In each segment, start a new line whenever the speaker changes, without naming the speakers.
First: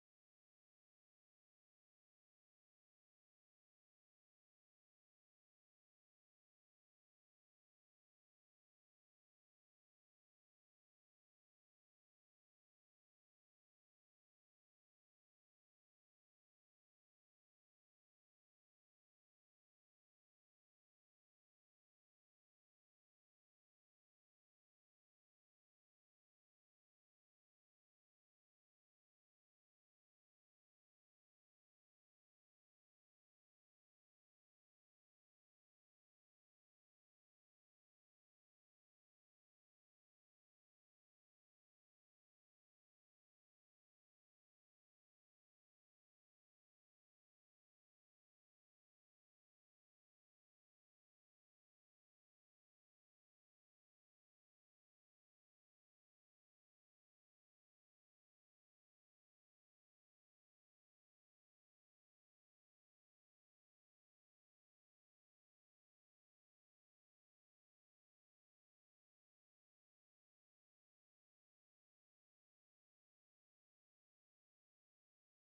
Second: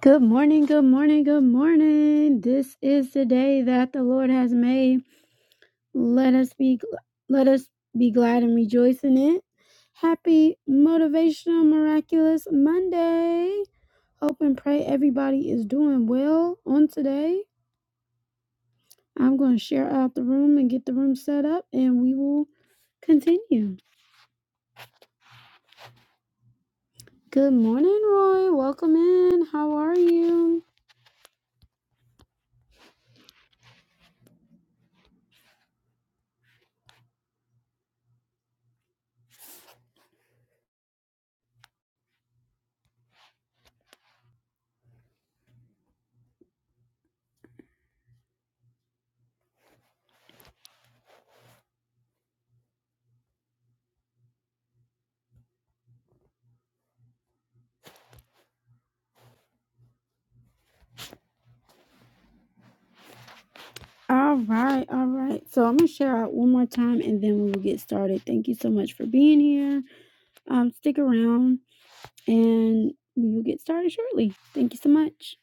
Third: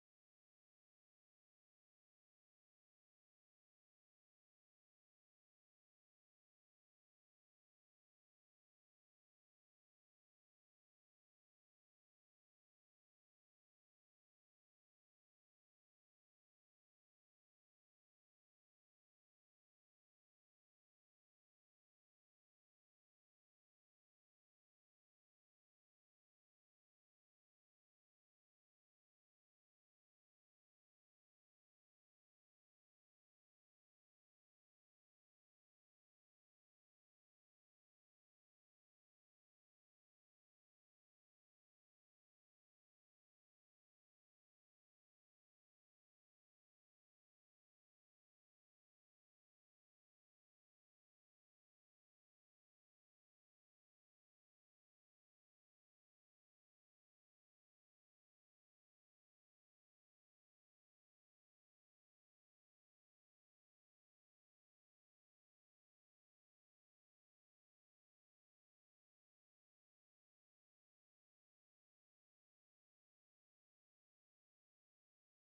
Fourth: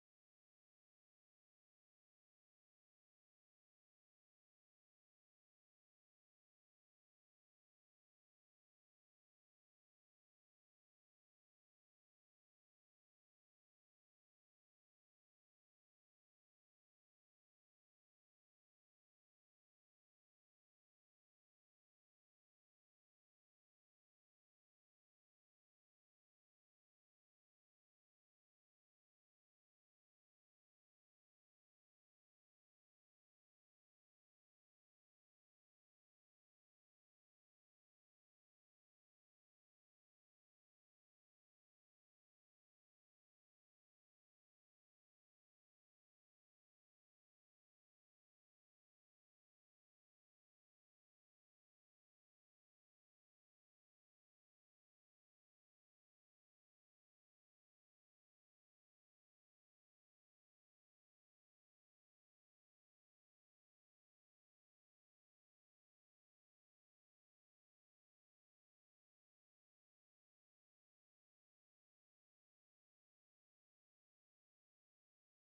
Good morning, good morning, good morning. This is the day that the Lord has made. Let us be let us be glad and rejoice in it. Happy motivational miraculous Monday. Hope and pray everybody is doing well on today. I'm going to share out the room and get the room set up and we will continue. Good morning, Roy. Welcome in. How are you? All right, all right. So I'm gonna share out one more time, and then we will get started. Thank you so much for being here. Um, stick around, and we will get started shortly. Thank you so much.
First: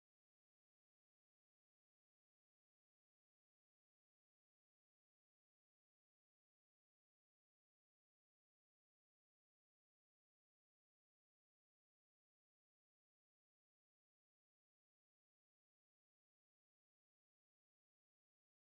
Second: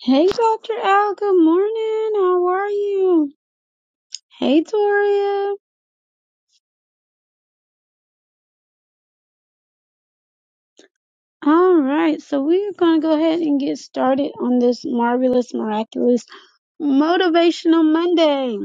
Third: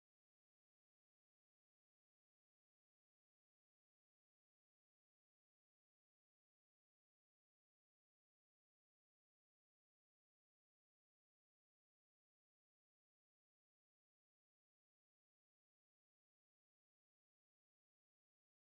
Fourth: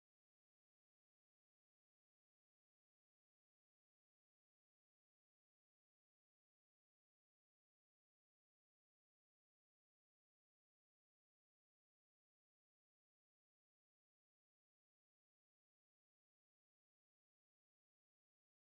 Hey, Doctor Al. Good morning. How are you? Hey, Toria. All right. So we are gonna go ahead and get started on this marvelous, miraculous, motivational Monday.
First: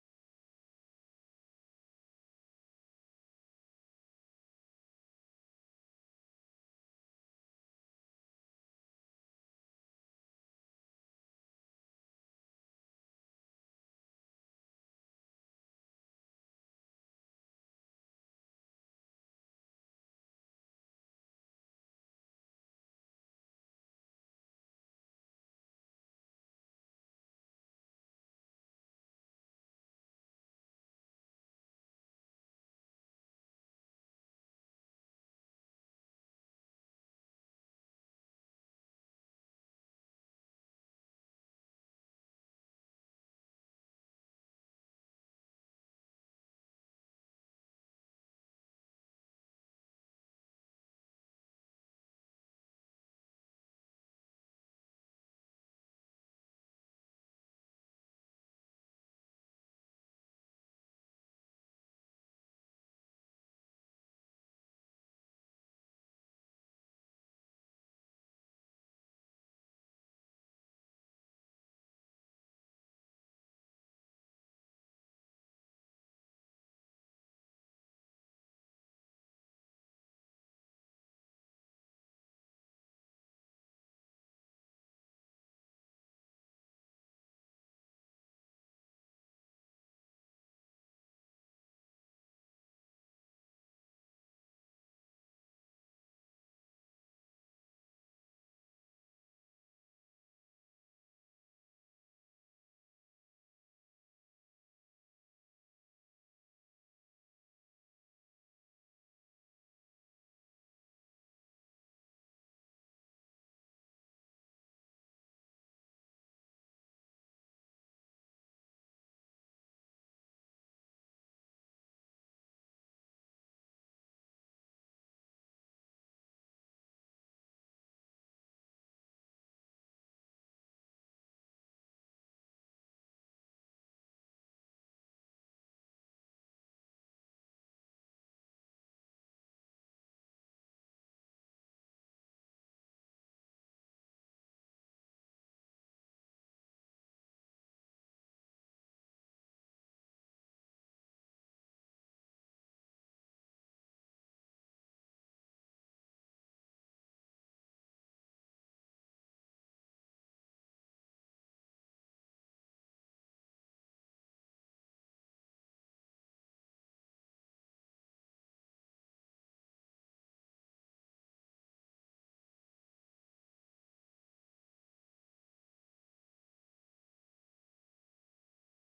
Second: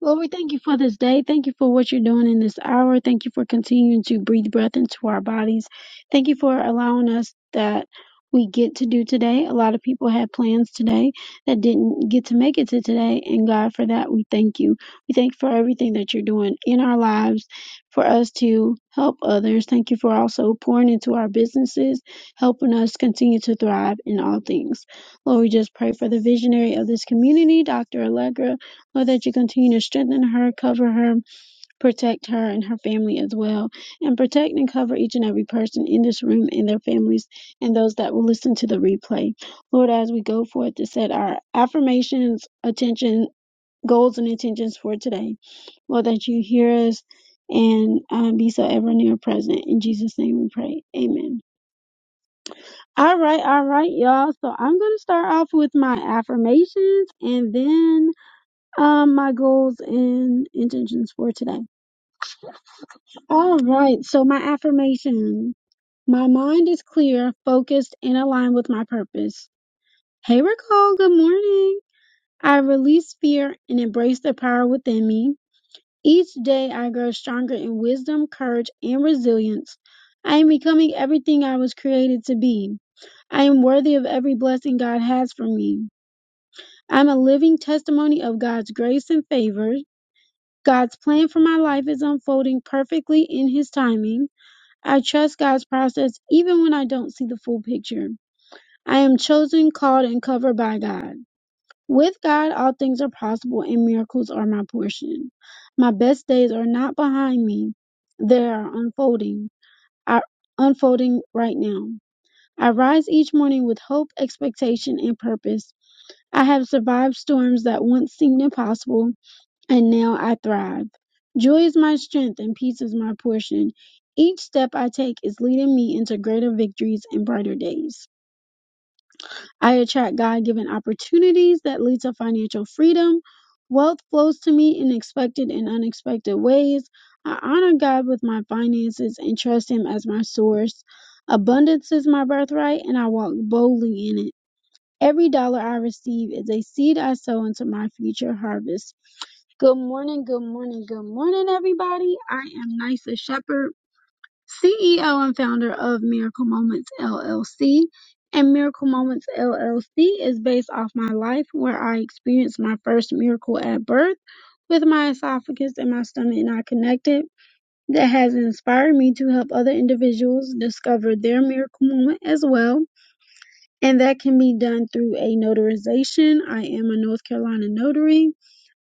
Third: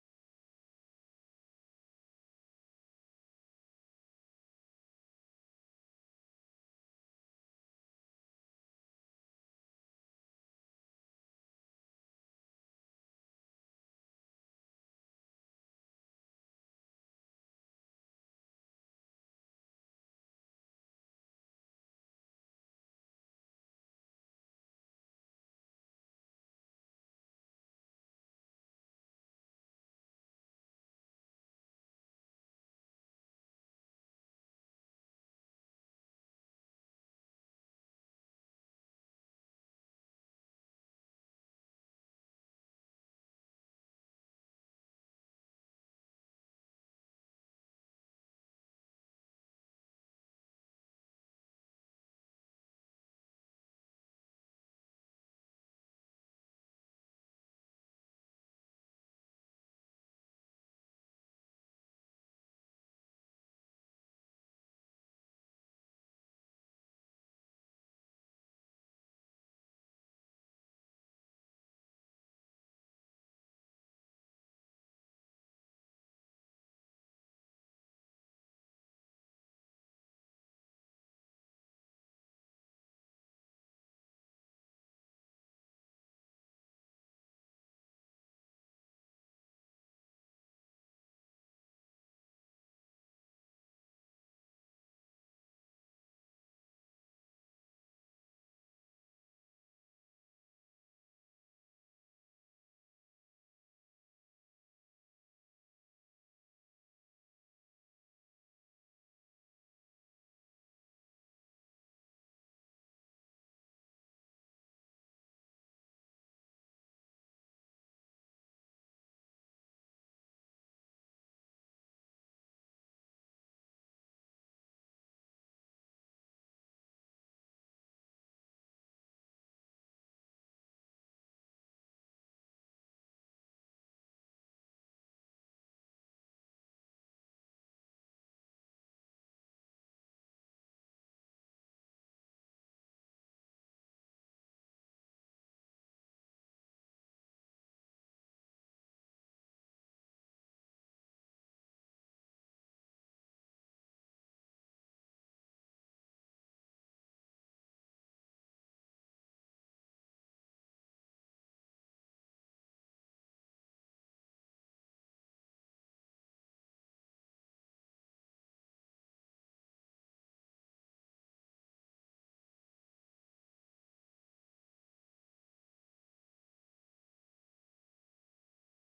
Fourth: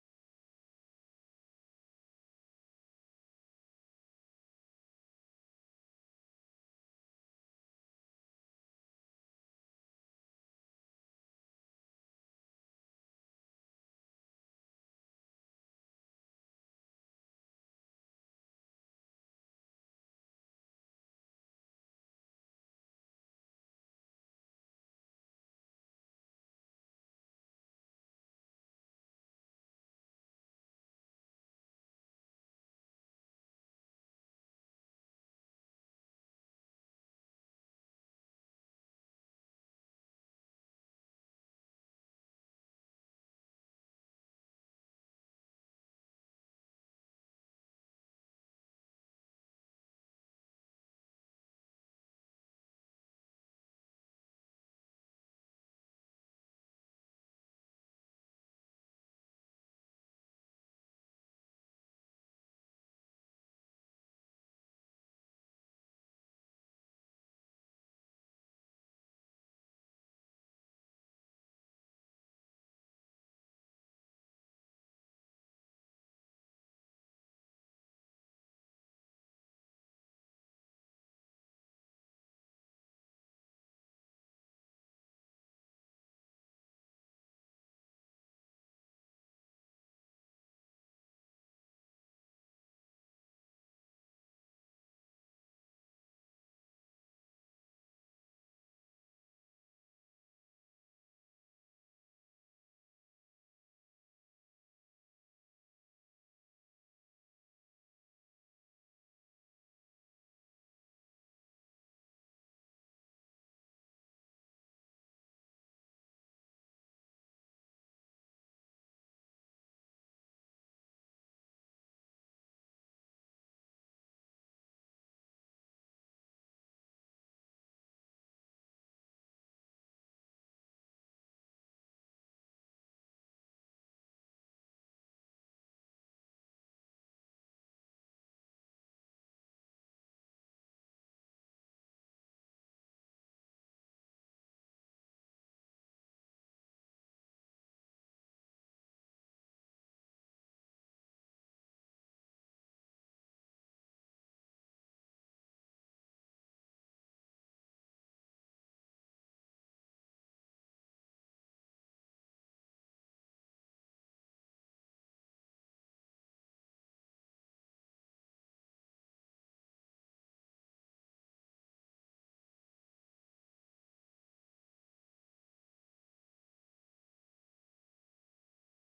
Lord, we thank you for this day. Thank you for what you're doing in this hour. Thank you for continuing to breathe breath into our bodies. Thank you for allowing us that we get to do today. A lot of people had plans today that didn't get to make it to today. And God, for that, we thank you. We thank you for everything that you're doing in our lives for us to help others. Thank you for also pouring into our businesses, helping us continue to thrive in all things. Lord, we just pray for the visionary of this community, Dr. Allegra. Lord, that you continue to strengthen her, cover her, protect her and her family as well, and protect and cover each and every person in this room and their families and those that will listen to the replay. Lord, as we go forth to set our affirmations, attention, goals, and intentions for today, Lord, that you hear us and um, be so ever near present. In Jesus' name we pray. Amen. All right, all right, y'all. So I'm going to start off with my affirmations and then um, my goals and intentions for today. All right. So my affirmation. My mind is clear, focused, and aligned with my purpose. Hey, Raquel. Good morning. I release fear and embrace the power within me. Each day I grow stronger in wisdom, courage, and resilience. I am becoming everything I was created to be. I am worthy of every blessing God has for me. I'm a living testimony of God's grace and favor. God's plan for my life is unfolding perfectly in His timing. I trust God's process even when I don't see the full picture. I am chosen, called, and covered by God. With God, all things are possible and miracles are my portion. My best days are not behind me. They are unfolding, are unfolding right now. I rise each morning with hope, expectation, and purpose. I have survived storms that once seemed impossible and now I thrive. Joy is my strength and peace is my portion. Each step I take is leading me into greater victories and brighter days. I attract God given opportunities that lead to financial freedom. Wealth flows to me in expected and unexpected ways. I honor God with my finances and trust Him as my source. Abundance is my birthright, and I walk boldly in it. Every dollar I receive is a seed I sow into my future harvest. Good morning, good morning, good morning, everybody. I am Nysa Shepherd, CEO and founder of Miracle Moments LLC. And Miracle Moments LLC is based off my life where I experienced my first miracle at birth with my esophagus and my stomach not connected. That has inspired me to help other individuals discover their miracle moment as well. And that can be done through a notarization. I am a North Carolina notary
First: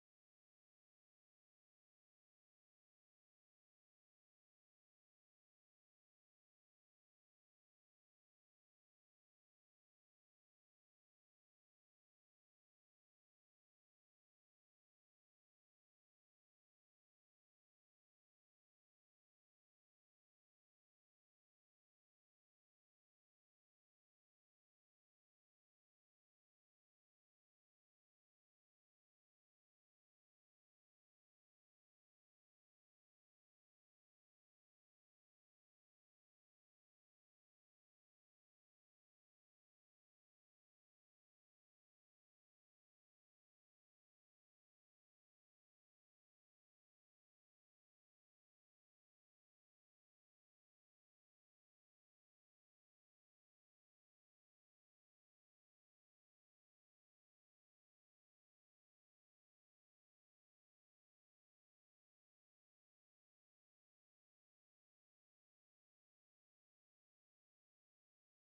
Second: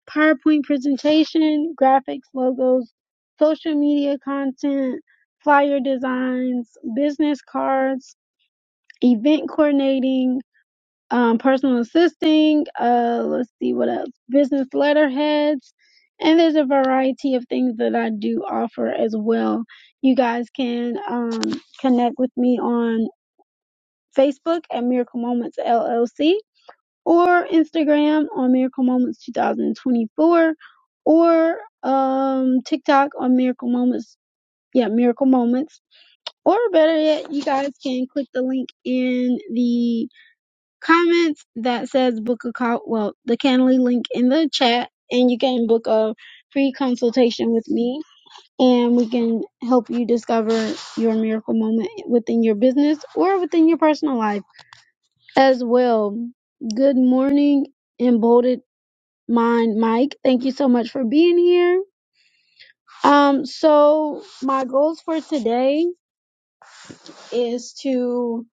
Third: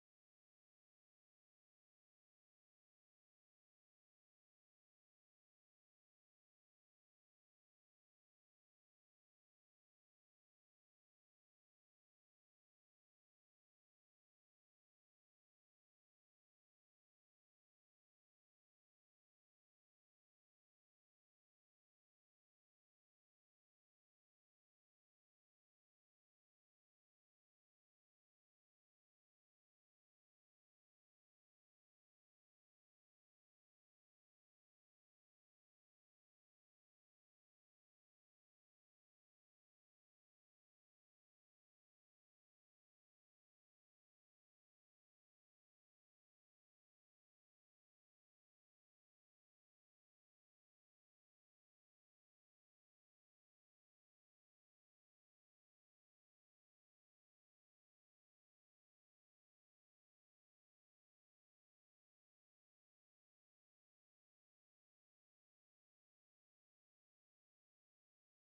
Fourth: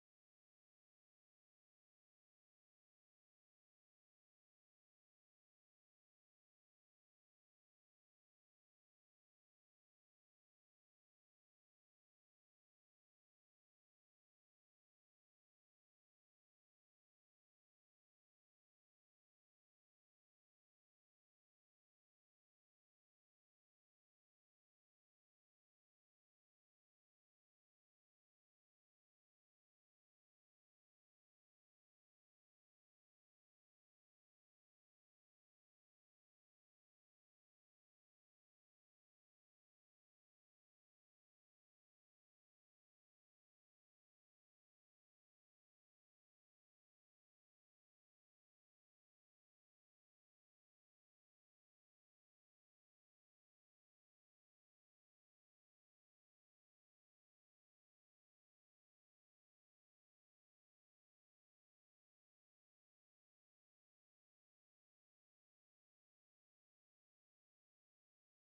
PowerPoint presentation, graphics, logos, social media content, flyer designs, business cards, event coordinating, um, personal assisting, uh, let's see what else, business letterheads, and there's a variety of things that I do offer as well. You guys can um, connect with me on Facebook at Miracle Moments LLC or Instagram on Miracle Moments 2024 or um, TikTok on Miracle Moments. Yeah, Miracle Moments. Or better yet, you guys can click the link in the comments that says book a call. Well, the Canley link in the chat, and you can book a free consultation with me, and we can help you discover your miracle moment within your business or within your personal life as well. Good morning, emboldened mine, Mike. Thank you so much for being here. Um, so my goals for today is to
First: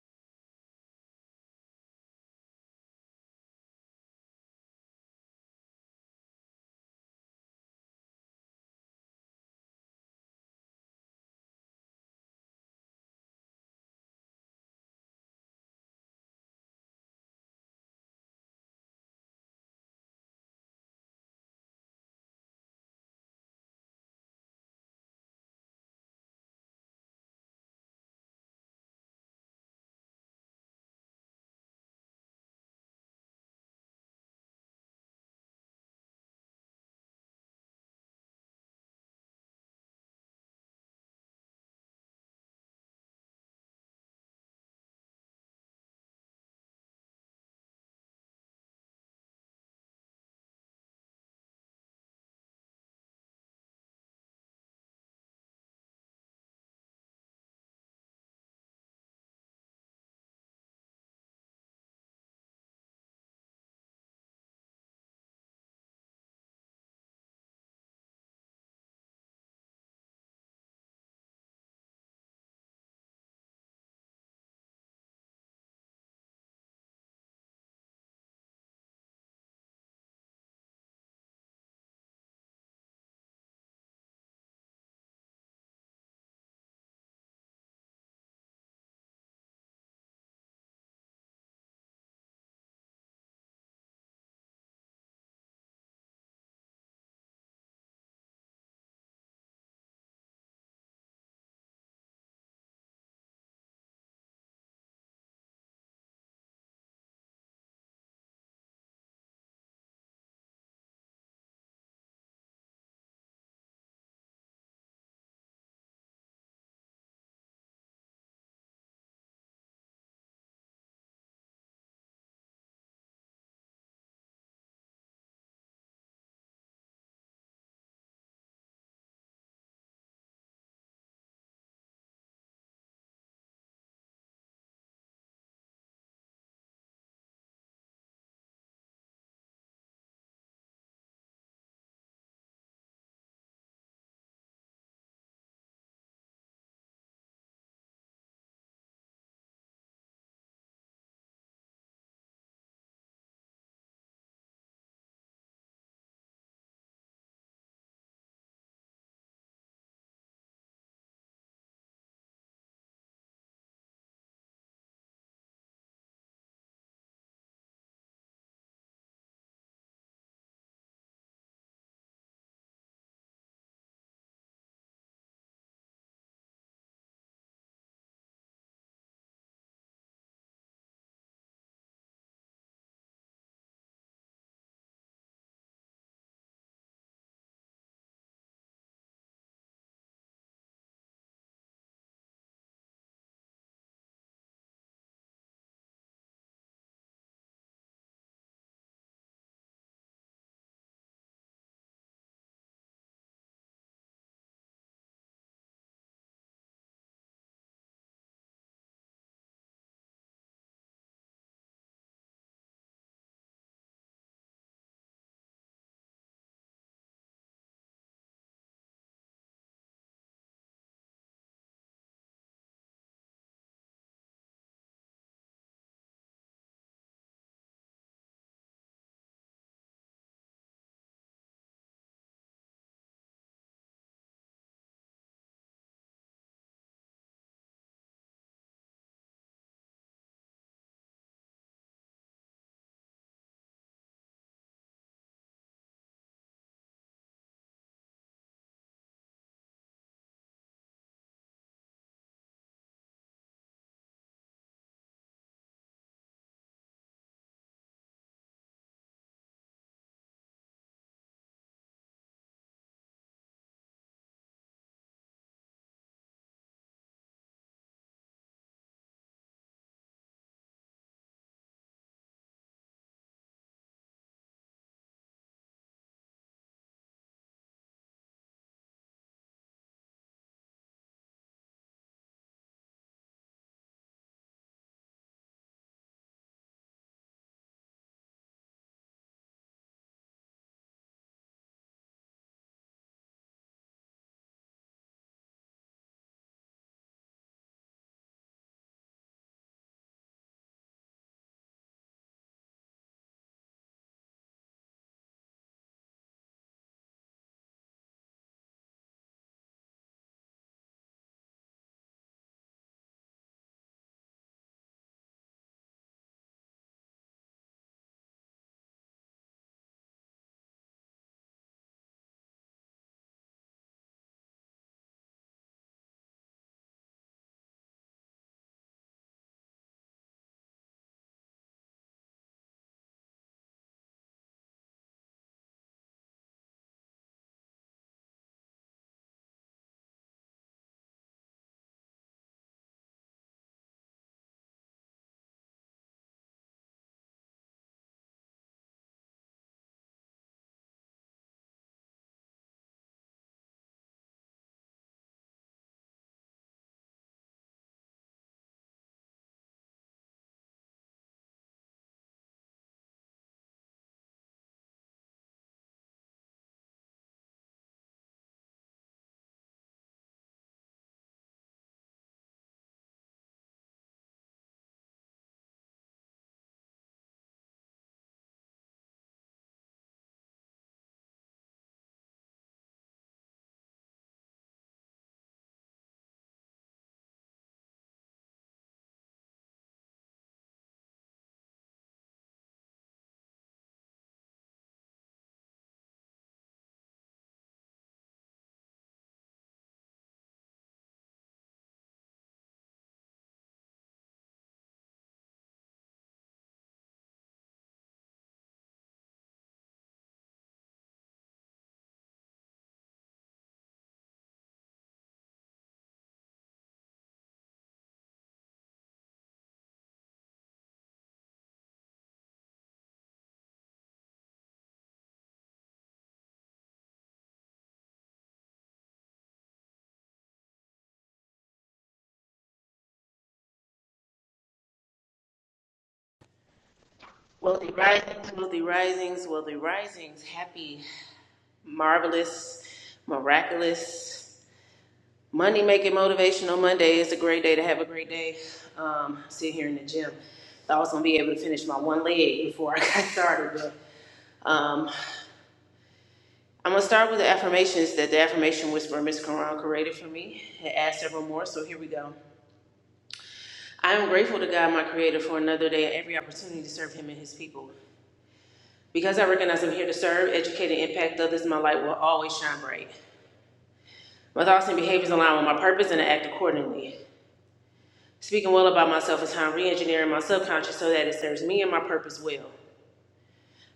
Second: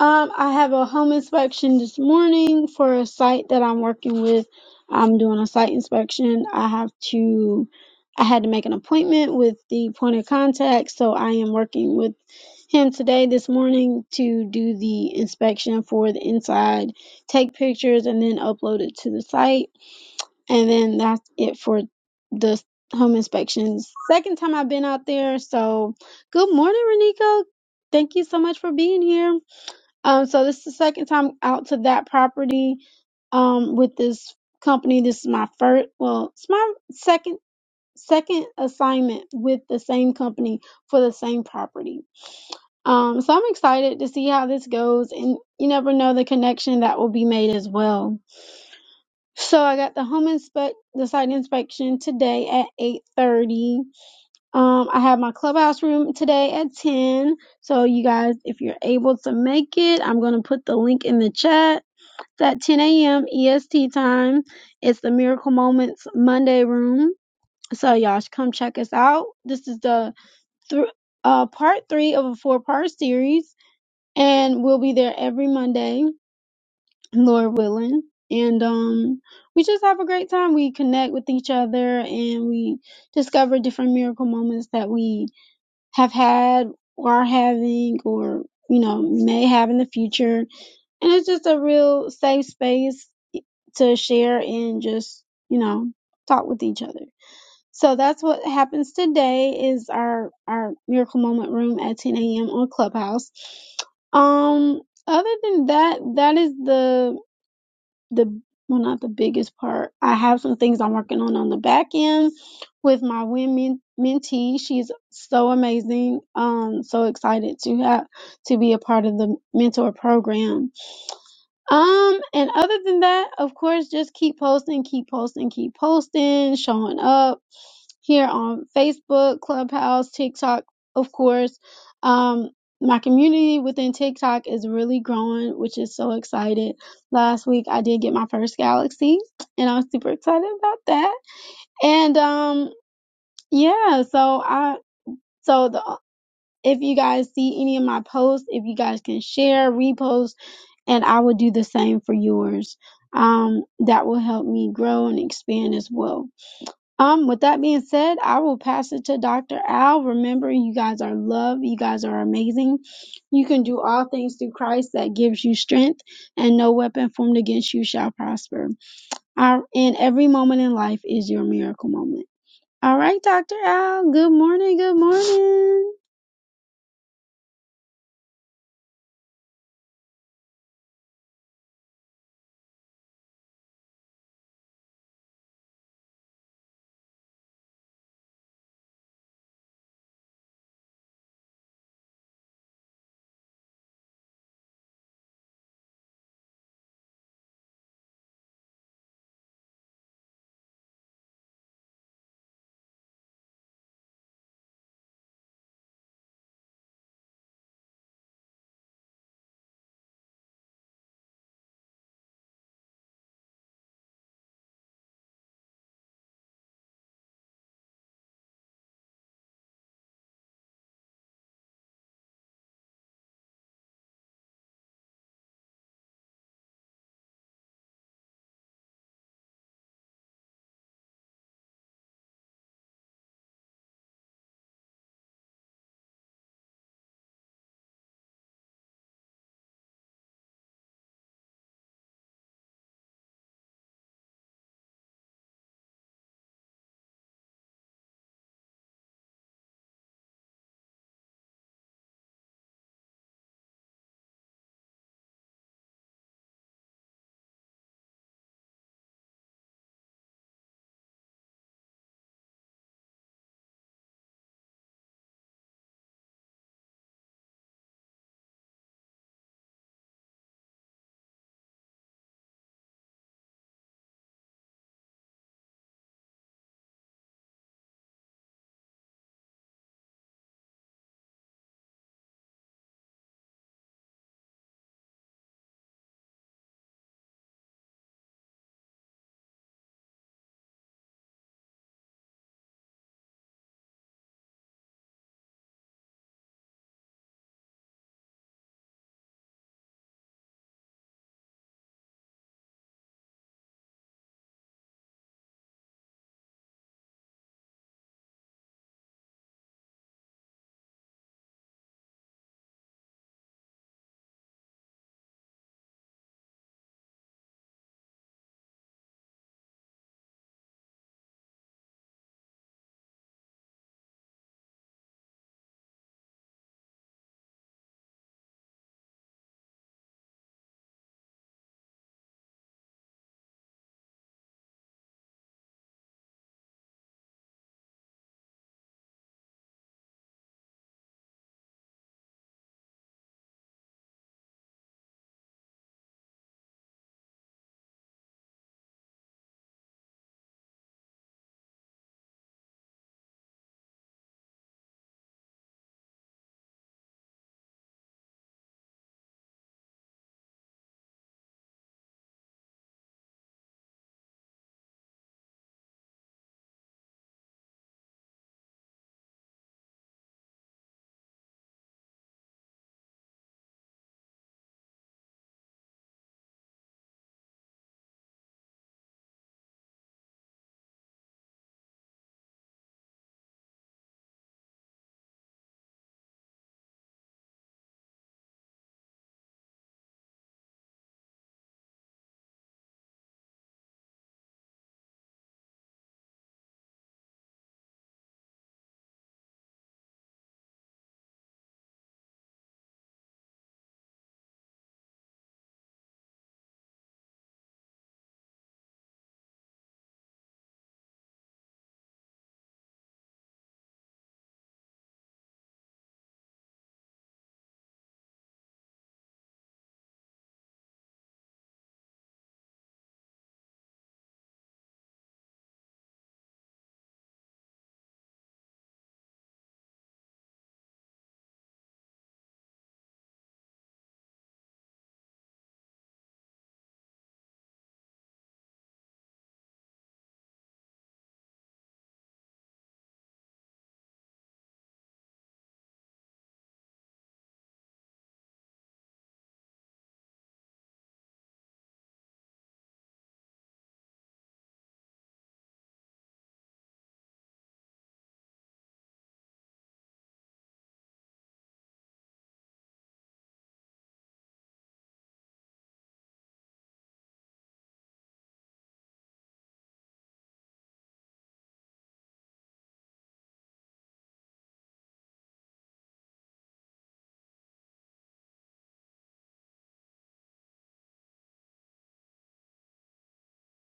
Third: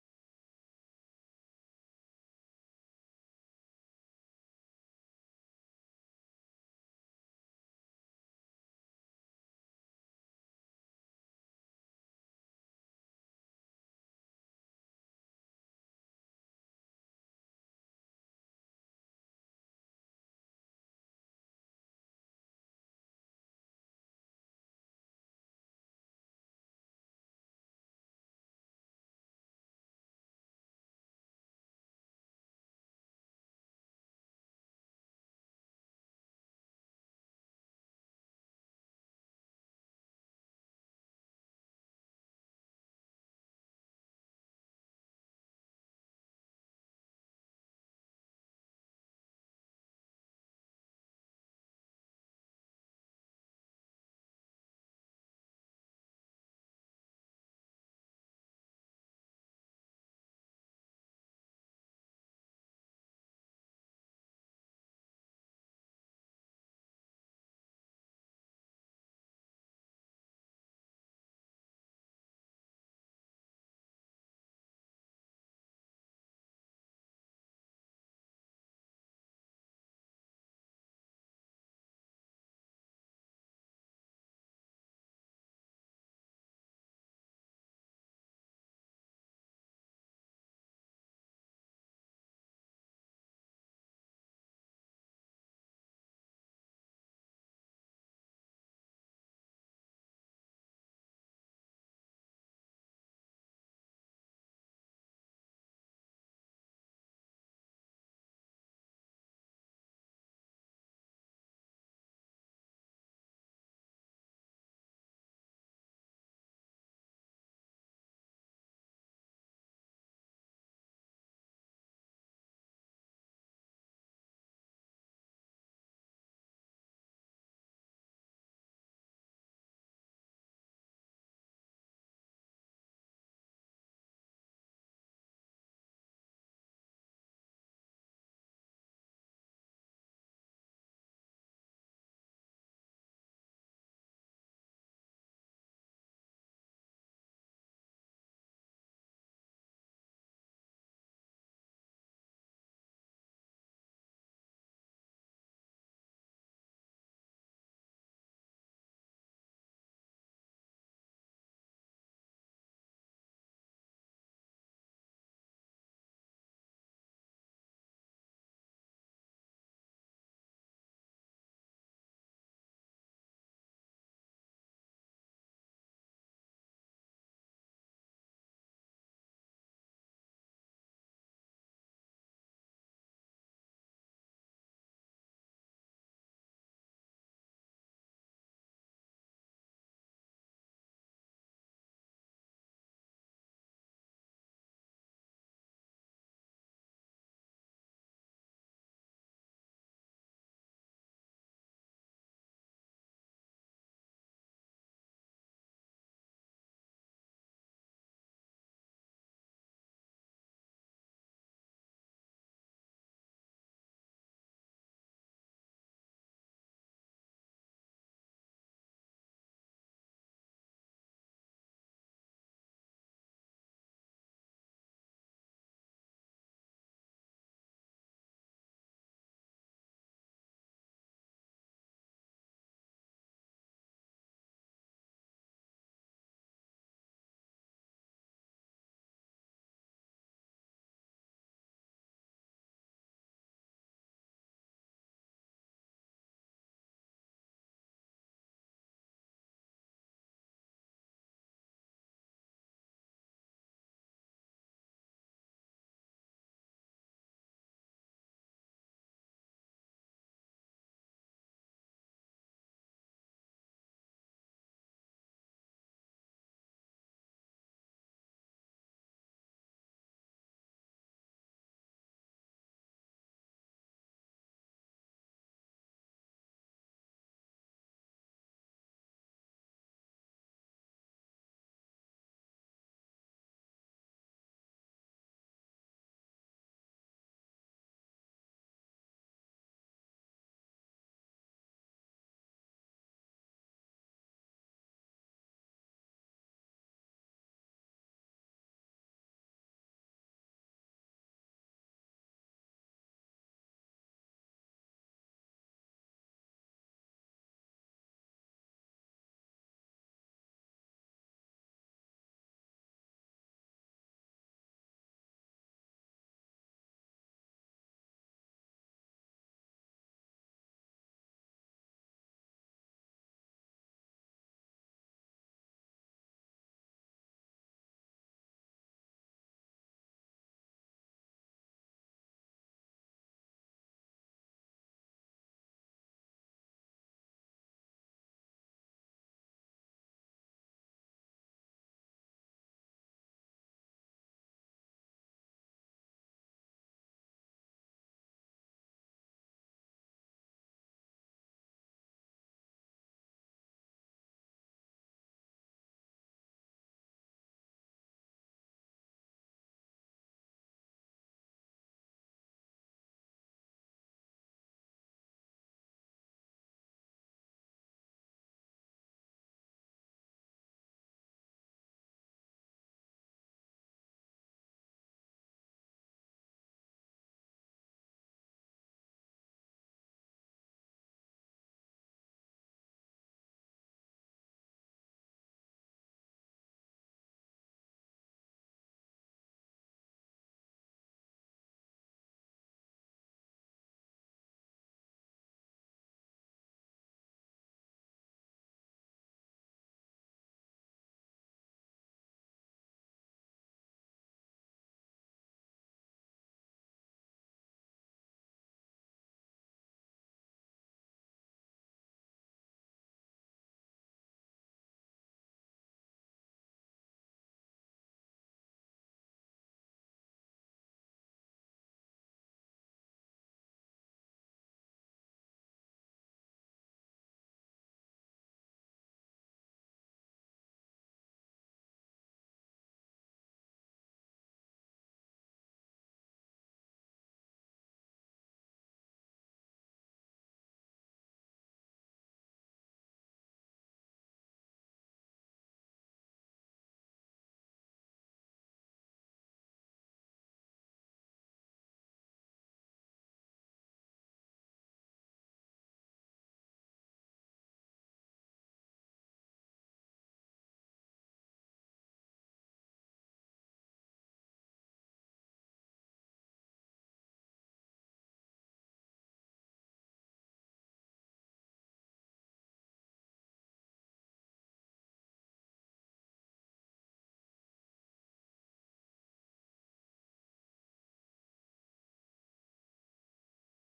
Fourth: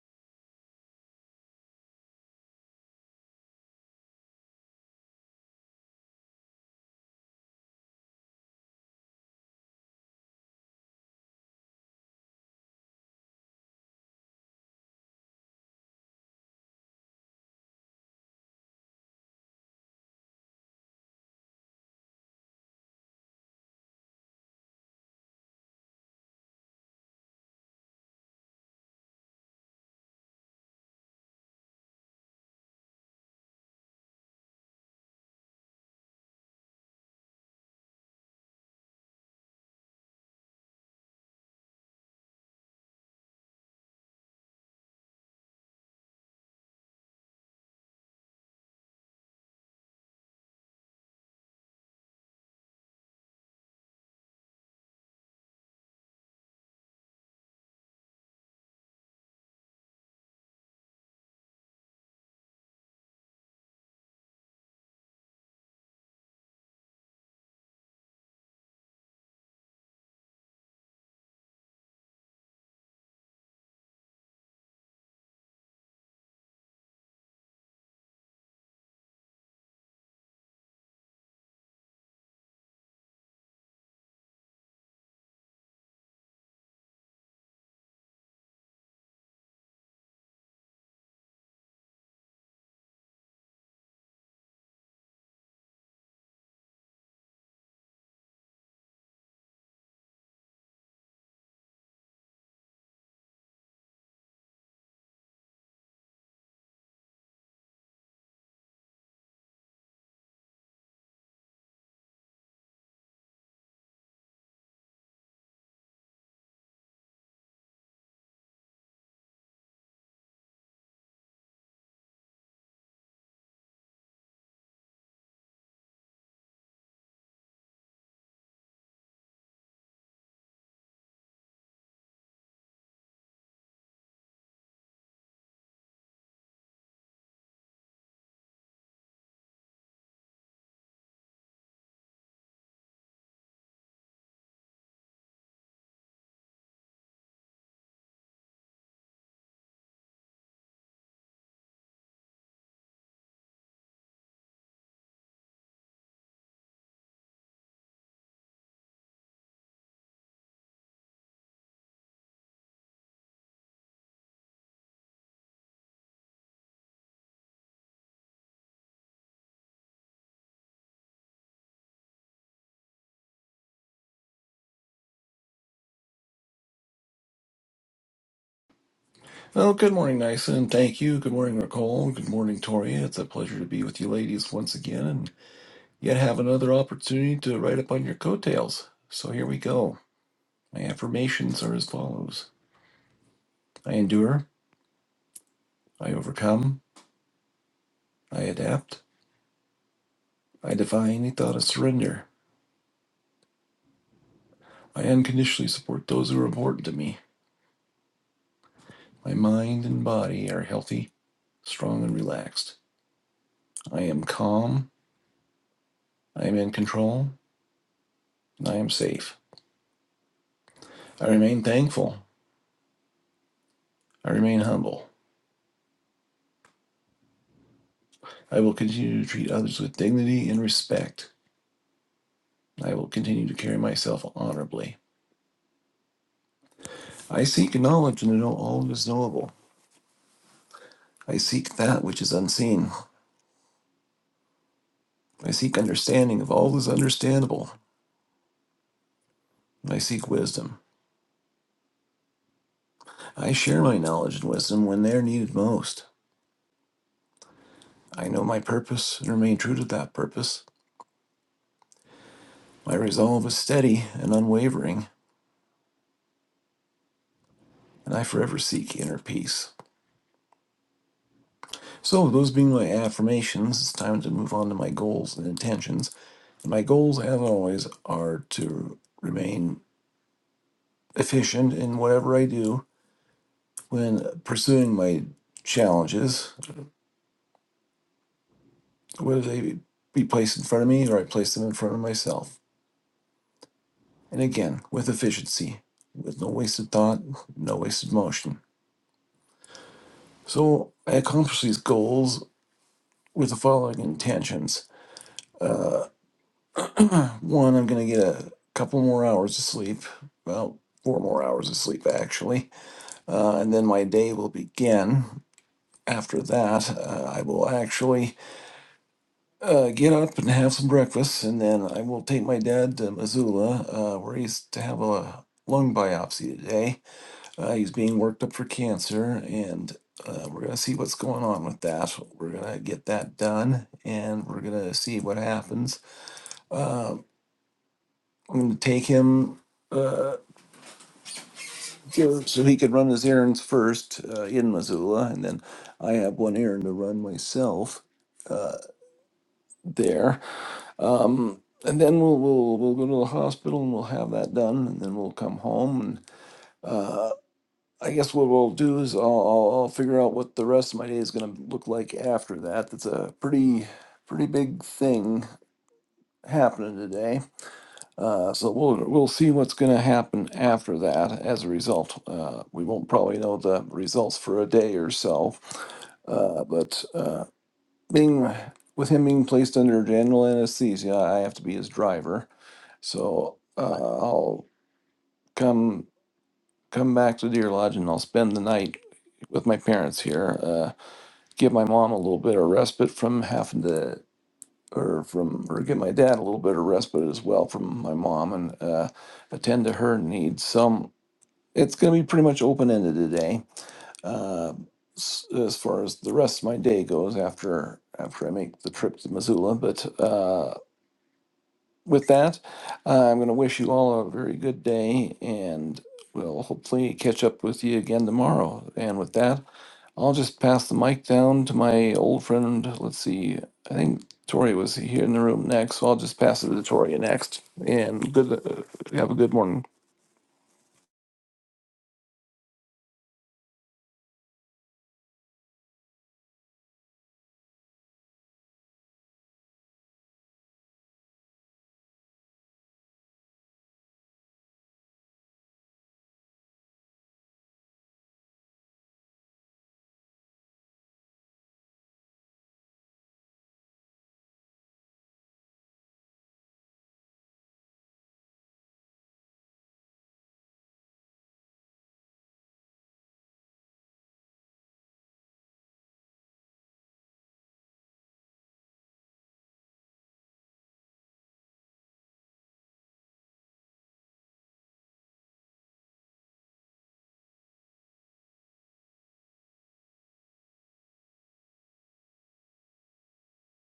um I have a home inspection this morning for a site that I'm working with. I'm doing a site inspection. I have to I had to make an appointment with the point of contact, so I am working with him today this morning to do the inspection for the inside, take pictures and then upload it to the site. And then that's it for the home inspections. Second time I've been out there. So good morning, Renico. Thank you so much for being here. Um, so this is the second time out to that property um with this company. This is my first well, it's my second second assignment with the same company for the same property. Um, so I'm excited to see how this goes and you never know the connection that will be made as well. So I got the home inspect the site inspection today at 8:30. Um I have my clubhouse room today at 10. So you guys if you're able to make it, I'm going to put the link in the chat. It's at 10 a.m. EST time. It's the Miracle Moments Monday room. So y'all should come check us out. This is the thr uh part 3 of a four-part series and we'll be there every Monday. Lord willing. And um, we just have a great time. We connect with each other and we discover different miracle moments that we have had or are having or, you know, may have in the future. And it's just a real safe space to share and just, you know, talk with each other. So that's what happens today is our, our miracle moment room at 10 a.m. on Clubhouse. Um, other than that, that is the the well not the biggest part i have some things i'm working on on the back end with my women mentee she's so amazing um so excited to have to be a part of the mentor program um and other than that of course just keep posting keep posting keep posting showing up here on Facebook, Clubhouse, TikTok, of course. Um, my community within TikTok is really growing, which is so excited. Last week I did get my first Galaxy, and I'm super excited about that. And um, yeah, so I so the if you guys see any of my posts, if you guys can share, repost, and I will do the same for yours. Um, that will help me grow and expand as well. Um, with that being said, I will pass it to Dr. Al. Remember, you guys are loved. You guys are amazing. You can do all things through Christ that gives you strength, and no weapon formed against you shall prosper. Our, and every moment in life is your miracle moment. All right, Dr. Al. Good morning. Good morning.
Well, good morning, Nysa, thank you. Good morning, Nicole. Good morning, Toria. It's a pleasure to be with you ladies once again and yet have another opportunity to write up on your coattails. So here we go. My affirmations are as follows I endure, I overcome, I adapt, I defy any thought of surrender. I unconditionally support those who are important to me. My mind and body are healthy, strong, and relaxed. I am calm, I am in control, and I am safe. I remain thankful, I remain humble. I will continue to treat others with dignity and respect. I will continue to carry myself honorably. I seek knowledge and to know all that is knowable. I seek that which is unseen. I seek understanding of all that is understandable. I seek wisdom. I share my knowledge and wisdom when they are needed most. I know my purpose and remain true to that purpose. My resolve is steady and unwavering, and I forever seek inner peace. So, those being my affirmations, it's time to move on to my goals and intentions. And my goals, as always, are to remain efficient in whatever I do when pursuing my challenges, whether they be placed in front of me or I place them in front of myself. And again, with efficiency, with no wasted thought, no wasted motion. So, I accomplish these goals with the following intentions. One, I'm going to get a couple more hours of sleep, well, four more hours of sleep actually, uh, and then my day will begin. After that, uh, I will actually uh, get up and have some breakfast, and then I will take my dad to Missoula, uh, where he's to have a lung biopsy today. Uh, he's being worked up for cancer, and uh, we're going to see what's going on with that. We're going to get that done, and we're going to see what happens. I'm going to take him. Uh, Sure. So he could run his errands first uh, in Missoula, and then I have one errand to run myself uh, there. Um, and then we'll, we'll we'll go to the hospital and we'll have that done, and then we'll come home. And uh, I guess what we'll do is I'll, I'll, I'll figure out what the rest of my day is going to look like after that. That's a pretty pretty big thing happening today. Uh, so we'll we'll see what's going to happen after that. As a result, uh, we won't probably know the results for a day or so. Uh, but uh, being with him being placed under general anesthesia, I have to be his driver. So uh, I'll come come back to Deer Lodge and I'll spend the night with my parents here. Uh, give my mom a little bit of respite from having to or from or give my dad a little bit of respite as well from my mom and uh, attend to her needs. Some it's going to be pretty much open ended today uh, s- as far as the rest of my day goes after after I make the trip to Missoula. But uh, with that, uh, I'm going to wish you all a very good day and we'll hopefully catch up with you again tomorrow. And with that, I'll just pass the mic down to my old friend. Let's see, I think Tori was here in the room next, so I'll just pass it to Tori next. And good, uh, have a good morning.
Wealthy risings, wealthy risings, wealthy risings. Happy, marvelous, miraculous. money making motivational Monday It's a great day to have a great day. Um, sitting here in the gym. Thought I was gonna be able to finish my one leg before I got started, but um, I'm gonna start with the affirmations that the affirmation whisperer Miss Quran created for me. It asked several more, so here we go. I am grateful to God, my Creator, for another day and every opportunity to serve Him and His people. Because I recognize I'm here to serve, educate, and impact others, my light will always shine bright. My thoughts and behaviors align with my purpose, and I act accordingly. Speaking well about myself is how I'm re-engineering my subconscious so that it serves me and my purpose well.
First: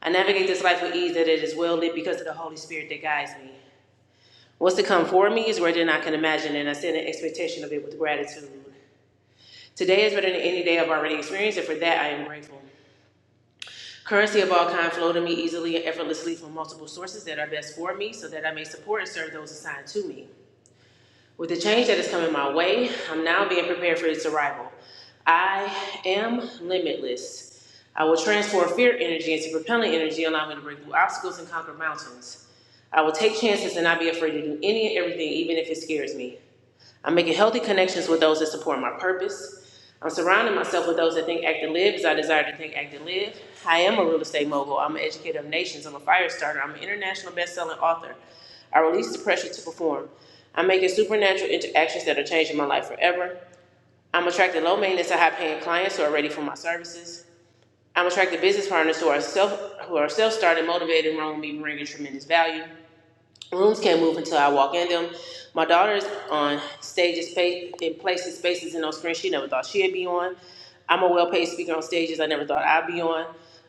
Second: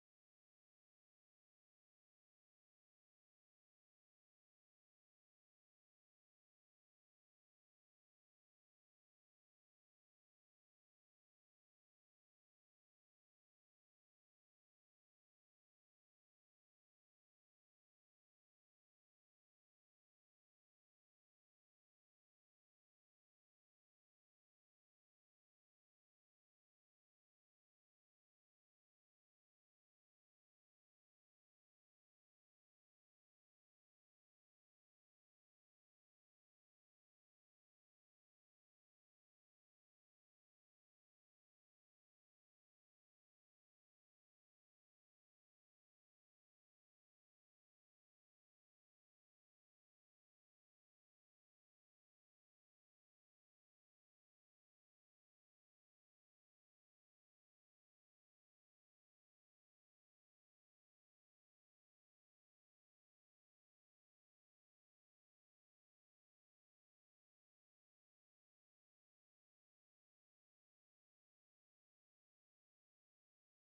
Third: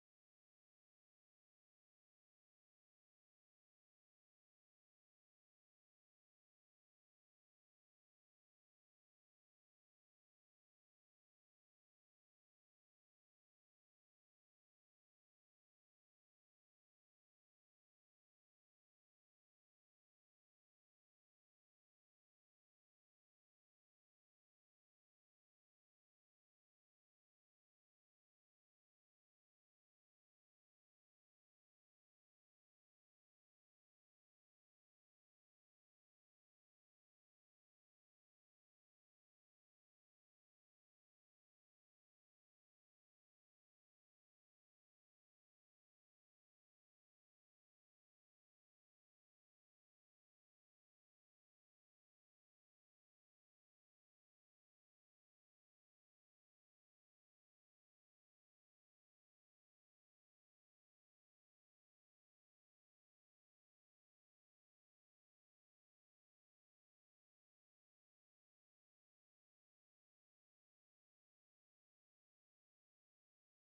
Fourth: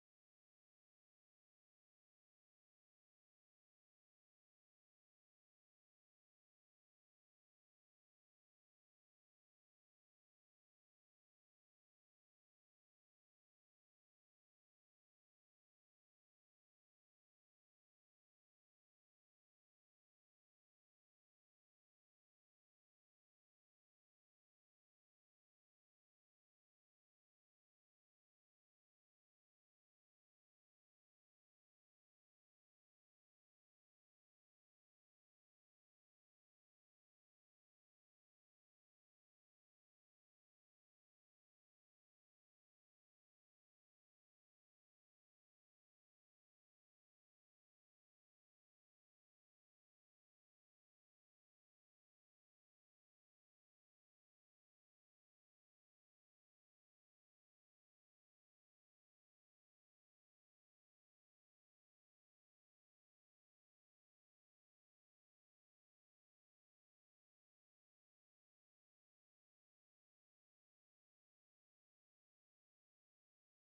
I navigate this life with ease, that it is well lit because of the Holy Spirit that guides me. What's to come for me is greater than I can imagine, and I set an expectation of it with gratitude. Today is better than any day I've already experienced, and for that I am grateful. Currency of all kind flow to me easily and effortlessly from multiple sources that are best for me so that I may support and serve those assigned to me. With the change that is coming my way, I'm now being prepared for its arrival. I am limitless. I will transform fear energy into propelling energy, allowing me to break through obstacles and conquer mountains. I will take chances and not be afraid to do any and everything, even if it scares me. I'm making healthy connections with those that support my purpose. I'm surrounding myself with those that think, act, and live as I desire to think, act, and live. I am a real estate mogul. I'm an educator of nations. I'm a fire starter. I'm an international best-selling author. I release the pressure to perform. I'm making supernatural interactions that are changing my life forever. I'm attracting low maintenance and high paying clients who are ready for my services. I'm attracting business partners who are self who are self started, motivated, and run with me, bringing tremendous value. Rooms can't move until I walk in them. My daughter's on stages, pa- in places, spaces, and on screens she never thought she'd be on. I'm a well-paid speaker on stages I never thought I'd be on.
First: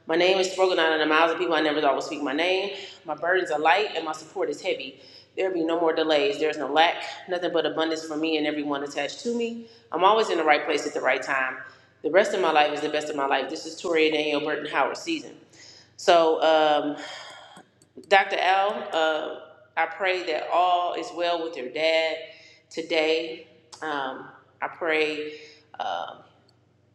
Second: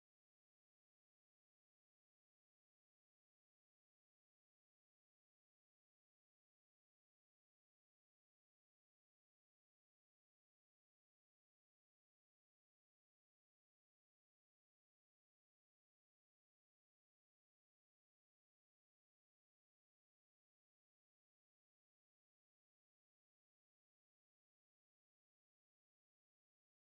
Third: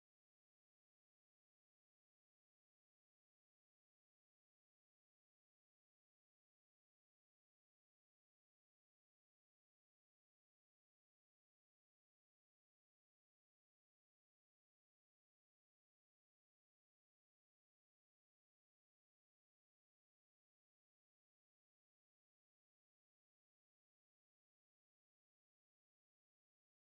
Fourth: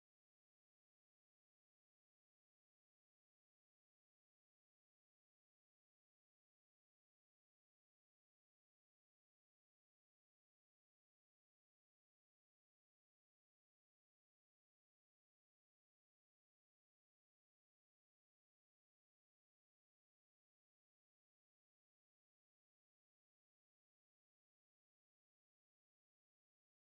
My name is spoken out in the mouths of people I never thought would speak my name. My burdens are light and my support is heavy. There be no more delays. There's no lack, nothing but abundance for me and everyone attached to me. I'm always in the right place at the right time. The rest of my life is the best of my life. This is Toria Danielle Burton Howard season. So um, Dr. Al, uh, I pray that all is well with your dad today. Um, I pray um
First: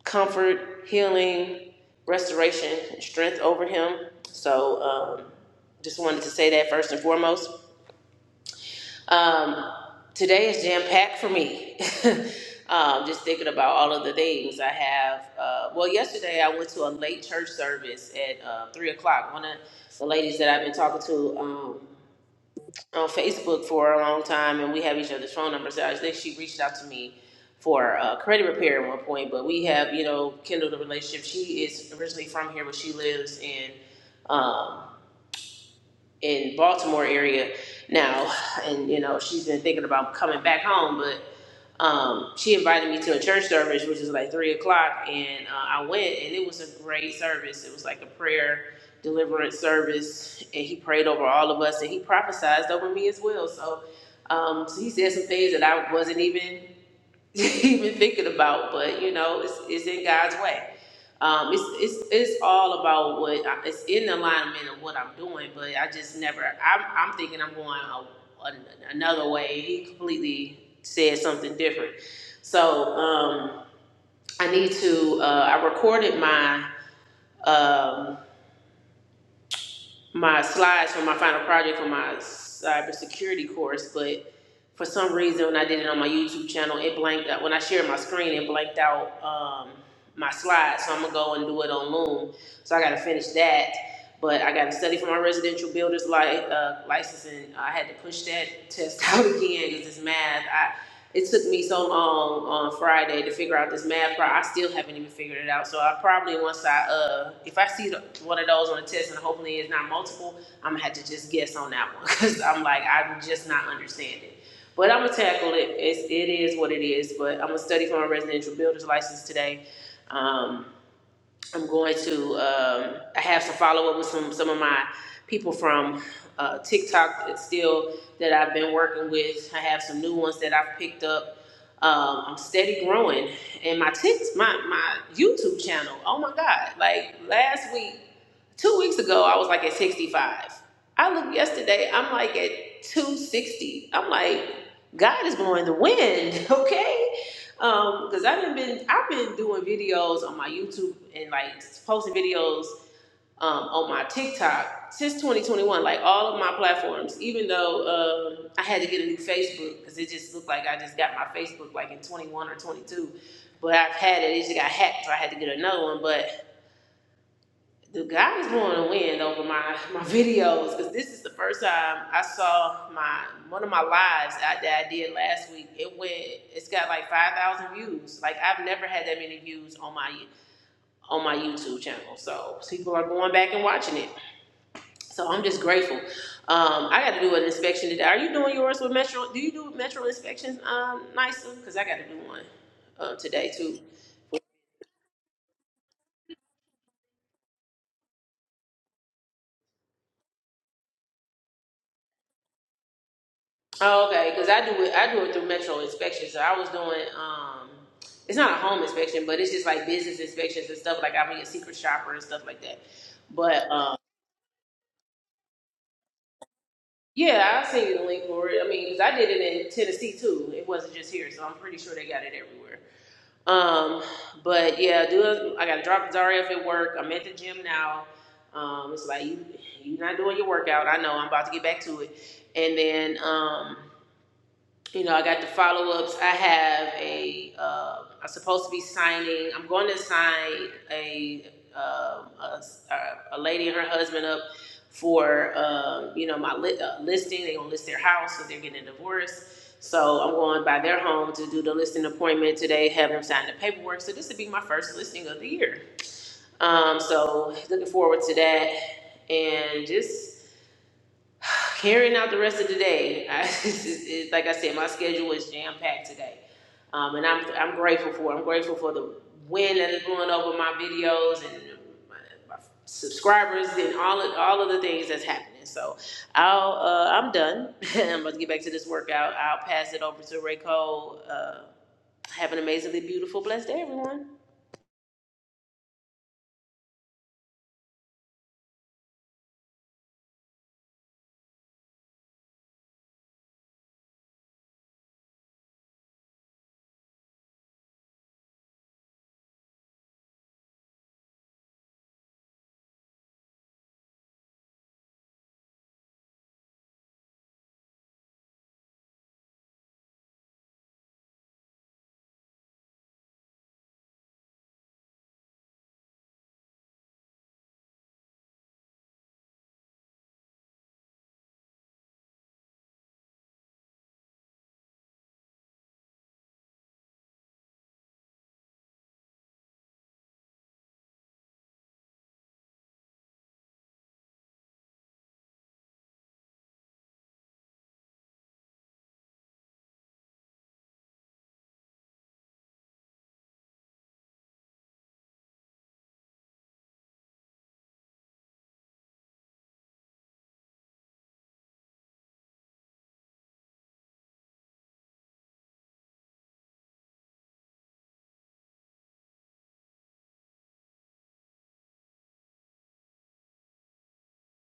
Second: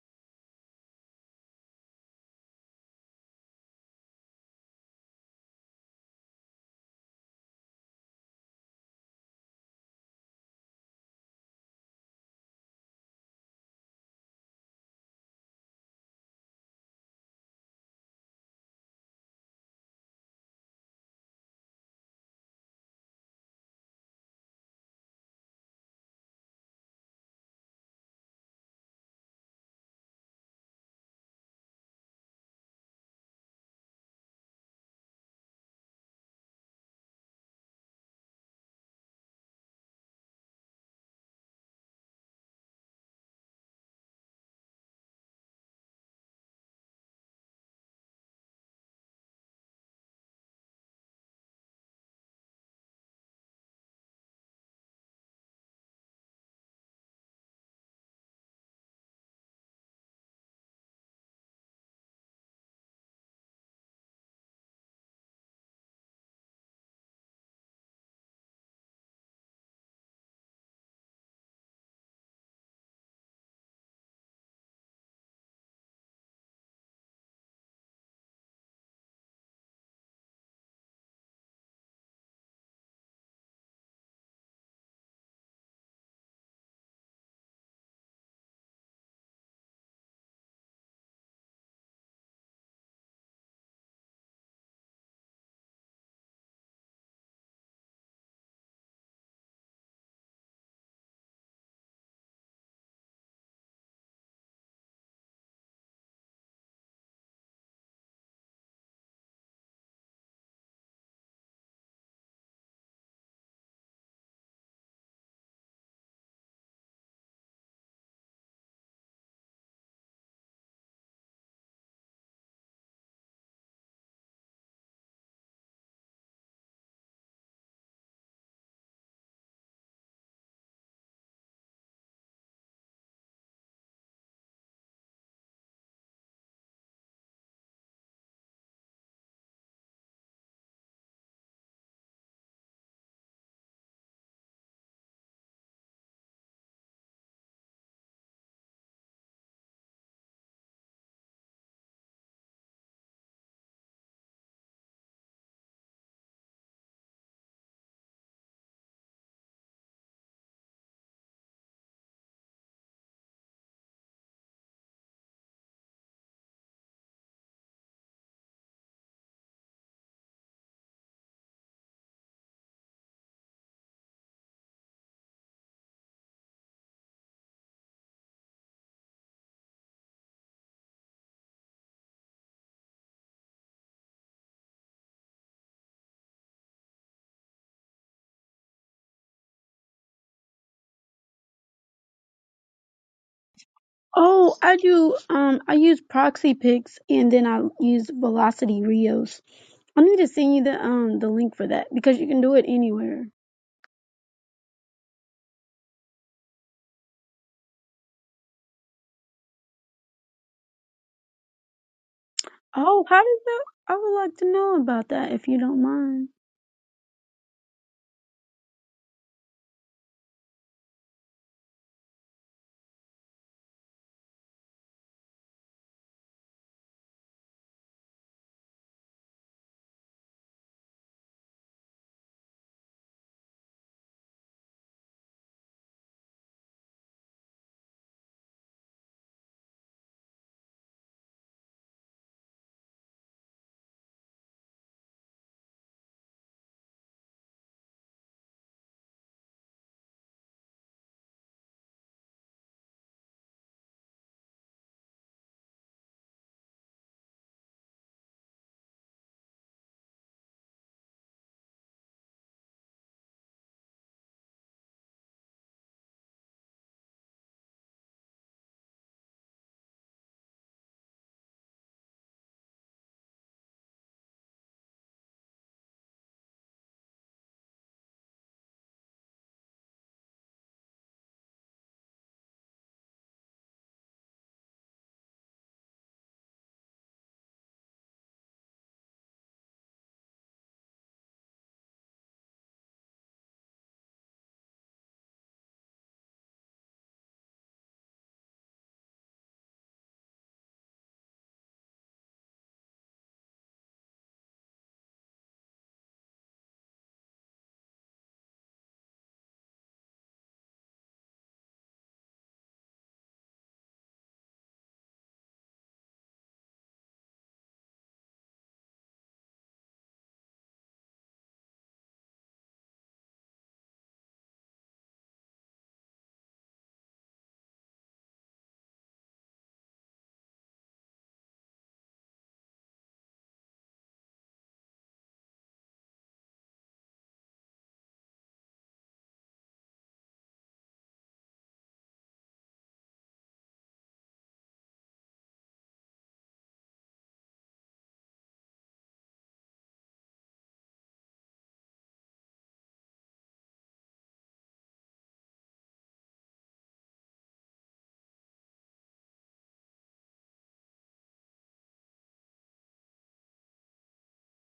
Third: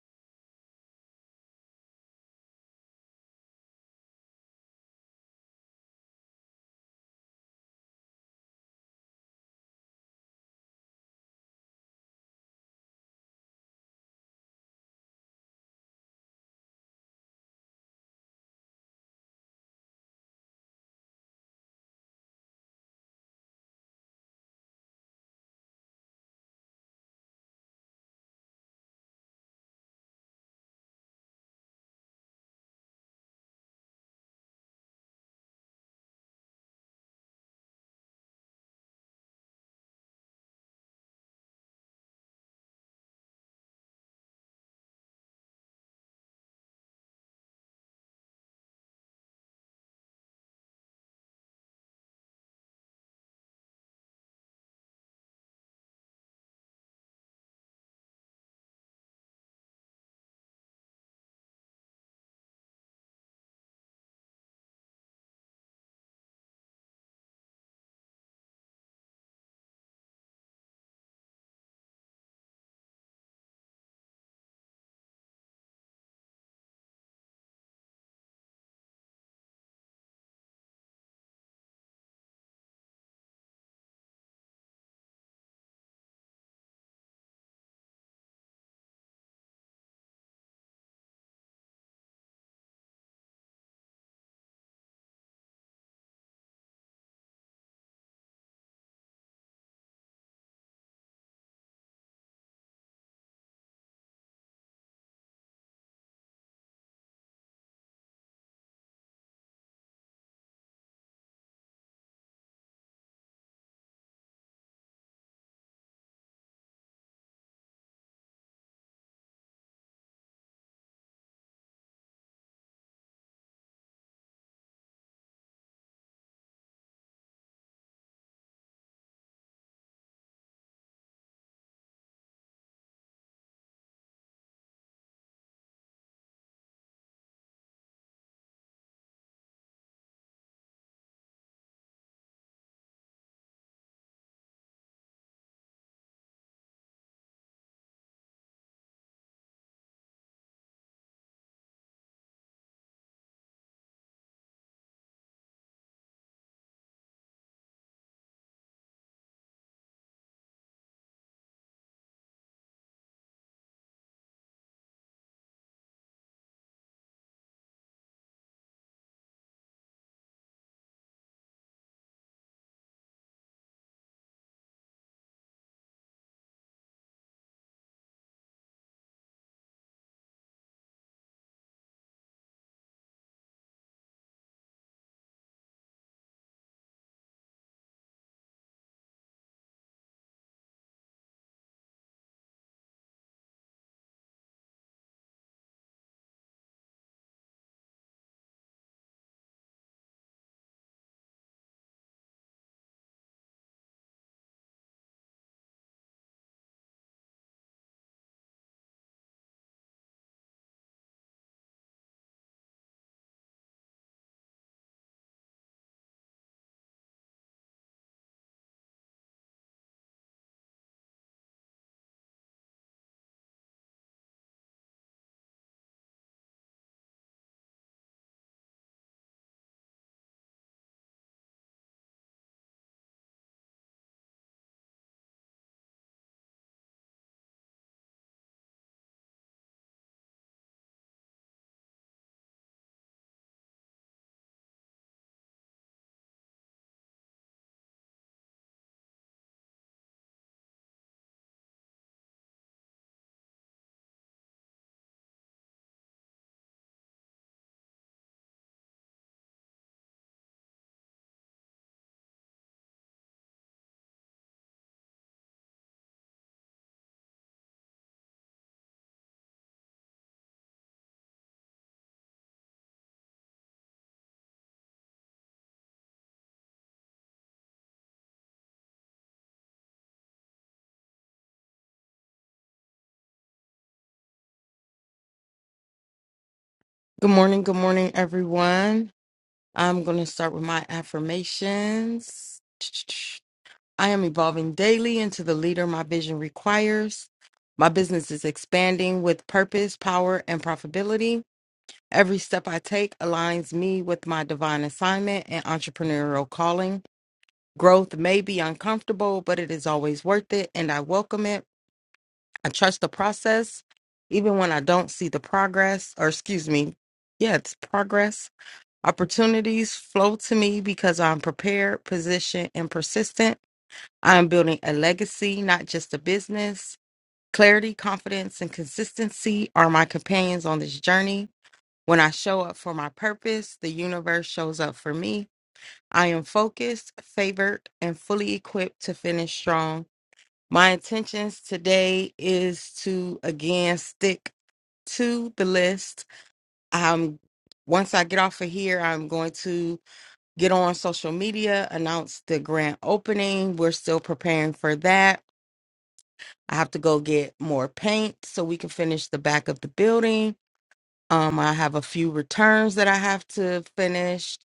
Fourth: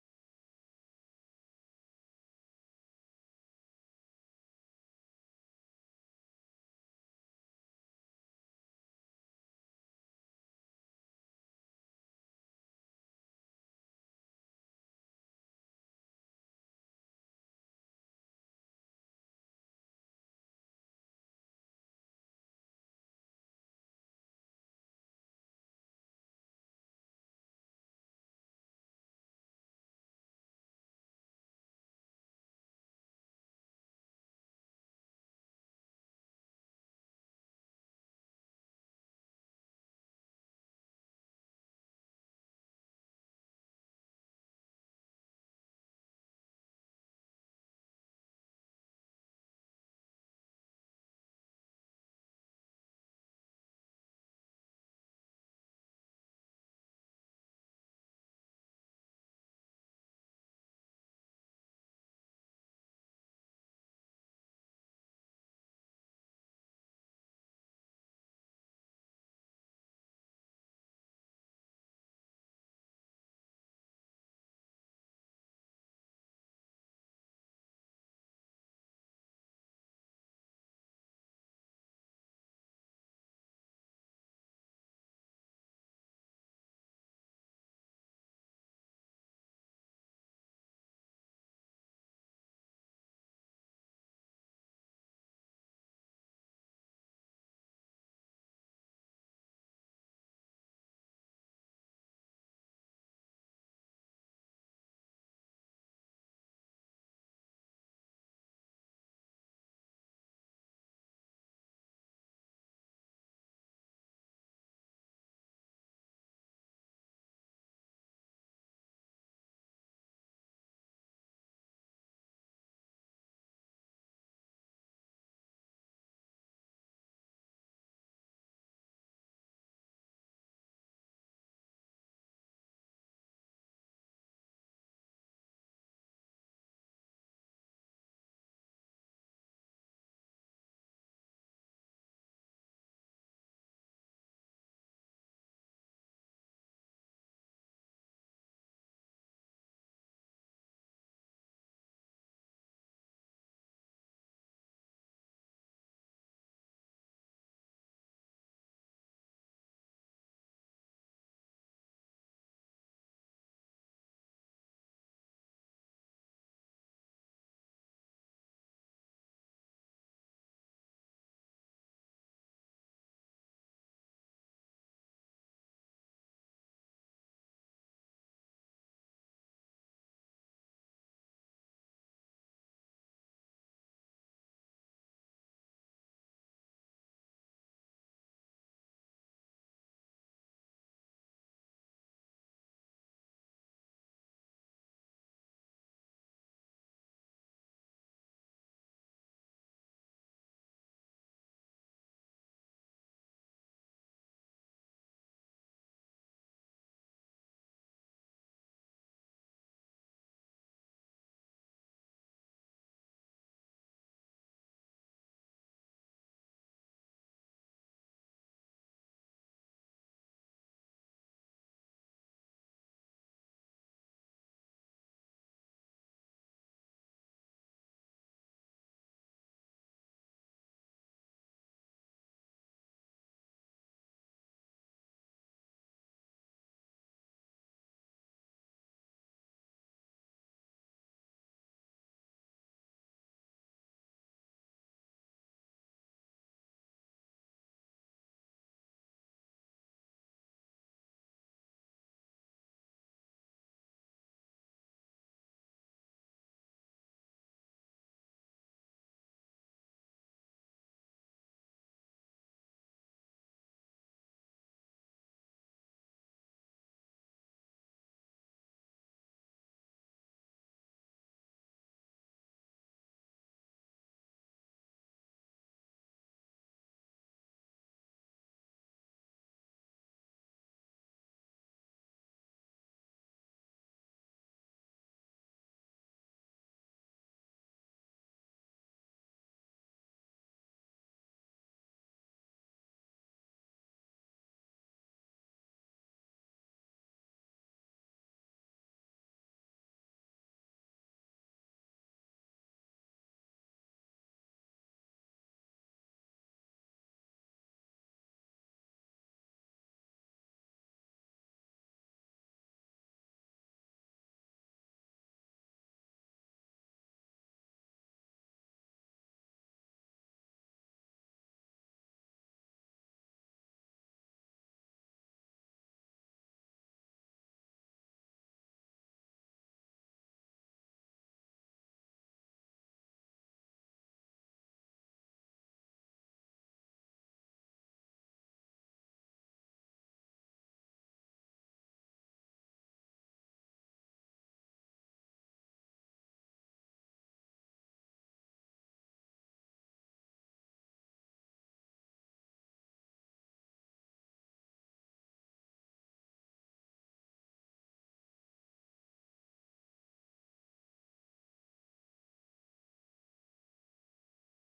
comfort, healing, restoration, and strength over him. So um, just wanted to say that first and foremost. Um, today is jam packed for me. um, just thinking about all of the things I have. Uh, well, yesterday I went to a late church service at uh, 3 o'clock. One of the ladies that I've been talking to. um, on Facebook for a long time, and we have each other's phone numbers. I think she reached out to me for uh, credit repair at one point, but we have, you know, kindled a relationship. She is originally from here, but she lives in um, in Baltimore area now, and you know, she's been thinking about coming back home, but um, she invited me to a church service, which is like three o'clock, and uh, I went, and it was a great service. It was like a prayer deliverance service, and he prayed over all of us, and he prophesied over me as well. So, um, so he said some things that I wasn't even even thinking about, but you know, it's, it's in God's way. Um, it's, it's, it's all about what I, it's in alignment of what I'm doing, but I just never, I'm, I'm thinking I'm going a, an another way. He completely said something different. So, um, I need to, uh, I recorded my, um, my slides for my final project for my cybersecurity course, but for some reason when I did it on my YouTube channel, it blanked out. When I shared my screen, it blanked out um, my slides. So I'm gonna go and do it on Loom. So I gotta finish that. But I gotta study for my residential builder's li- uh, license, and I had to push that test out again because it's math. It took me so long on Friday to figure out this math problem. I still haven't even figured it out. So I probably once I uh, if I see the, one of those on the test and hopefully it's not multiple, I'm gonna have to just guess on that one because I'm like I'm just not understanding. But I'm gonna tackle it. It's, it is what it is. But I'm gonna study for my residential builder's license today. Um, I'm going to. Um, I have some follow up with some some of my people from uh, TikTok that still that I've been working with. I have some new ones that I've picked up. Um, I'm steady growing, and my tics, my my YouTube channel. Oh my God! Like last week. Two weeks ago, I was like at 65. I looked yesterday, I'm like at 260. I'm like, God is blowing the wind, okay? Um, because I've been, been I've been doing videos on my YouTube and like posting videos um, on my TikTok since 2021, like all of my platforms. Even though um, I had to get a new Facebook because it just looked like I just got my Facebook like in 21 or 22, but I've had it. It just got hacked, so I had to get another one. But the God is blowing a wind over my my videos because this is the first time I saw my one of my lives I, that I did last week. It went, it's got like five thousand views. Like I've never had that many views on my on my YouTube channel. So people are going back and watching it. So I'm just grateful. Um, I got to do an inspection today. Are you doing yours with Metro? Do you do Metro inspections, um, Nysa? Because I got to do one uh, today too.
Oh, I do. Um, I use Proxy Picks, and then I use Velocity Rios. I need to send you the um the link for that because you can do it anywhere.
Oh, okay, because I do it. I do it through Metro inspection. So I was doing. um It's not a home inspection, but it's just like business inspections and stuff. Like I mean, a secret shopper and stuff like that.
Oh, how did that?
But
I
um
would like to know about that if you don't mind.
yeah, I send you the link for it. I mean, 'cause I did it in Tennessee too. It wasn't just here, so I'm pretty sure they got it everywhere. Um, but yeah, do I got to drop Zaref at work? I'm at the gym now. Um, it's like you, you're not doing your workout. I know. I'm about to get back to it, and then. um you know, I got the follow ups. I have a, um, I'm supposed to be signing, I'm going to sign a, um, a, s- a- a lady and her husband up for, um, you know, my li- uh, listing. They're going to list their house because they're getting a divorce. So I'm going by their home to do the listing appointment today, have them sign the paperwork. So this would be my first listing of the year. Um, so looking forward to that and just carrying out the rest of the day. I, it's, it's, like I said, my schedule is jam packed today, um, and I'm I'm grateful for. it. I'm grateful for the wind that is blowing over my videos and my, my subscribers and all of, all of the things that's happening. So I'll uh, I'm done. I'm about to get back to this workout. I'll pass it over to Ray Cole. Uh, have an amazingly beautiful, blessed day, everyone.
Good morning, good morning, everyone. I'm going to start with my affirmations. I am evolving daily into the leader my vision requires. My business is expanding with purpose, power, and profitability. Every step I take aligns me with my divine assignment and entrepreneurial calling. Growth may be uncomfortable, but it is always worth it, and I welcome it. I trust the process, even when I don't see the progress, or excuse me, yeah, it's progress. Opportunities flow to me because I'm prepared, positioned, and persistent. I am building a legacy, not just a business. Clarity, confidence, and consistency are my companions on this journey. When I show up for my purpose, the universe shows up for me. I am focused, favored, and fully equipped to finish strong. My intentions today is to again stick to the list. I'm once I get off of here, I'm going to get on social media, announce the grand opening. We're still preparing for that. I have to go get more paint so we can finish the back of the building. Um, I have a few returns that I have to finish.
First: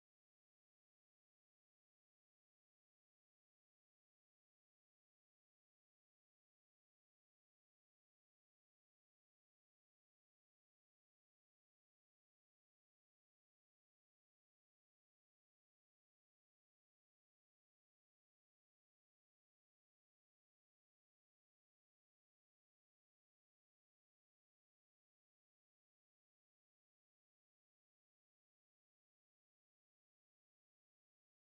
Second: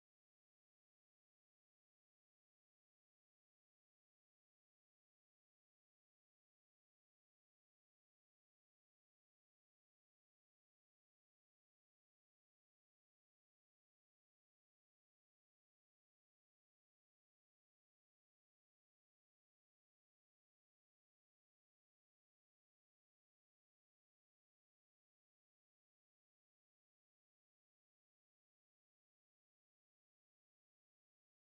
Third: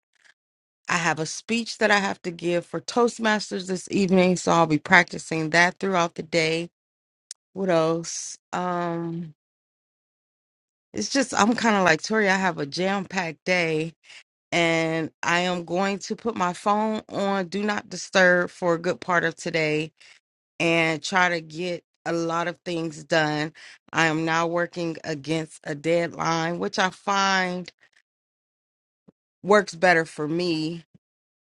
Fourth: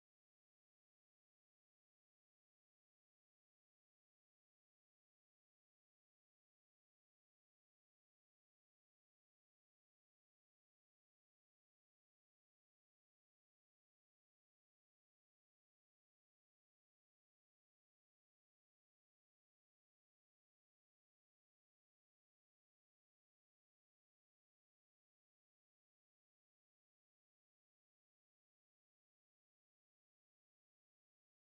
I have a speech that I have to give for Toastmasters this evening, so I'll be practicing that throughout the day. What else? Um, it's just I'm kind of like Tori. I have a jam-packed day, and I am going to put my phone on do not disturb for a good part of today and try to get a lot of things done. I am now working against a deadline, which I find works better for me.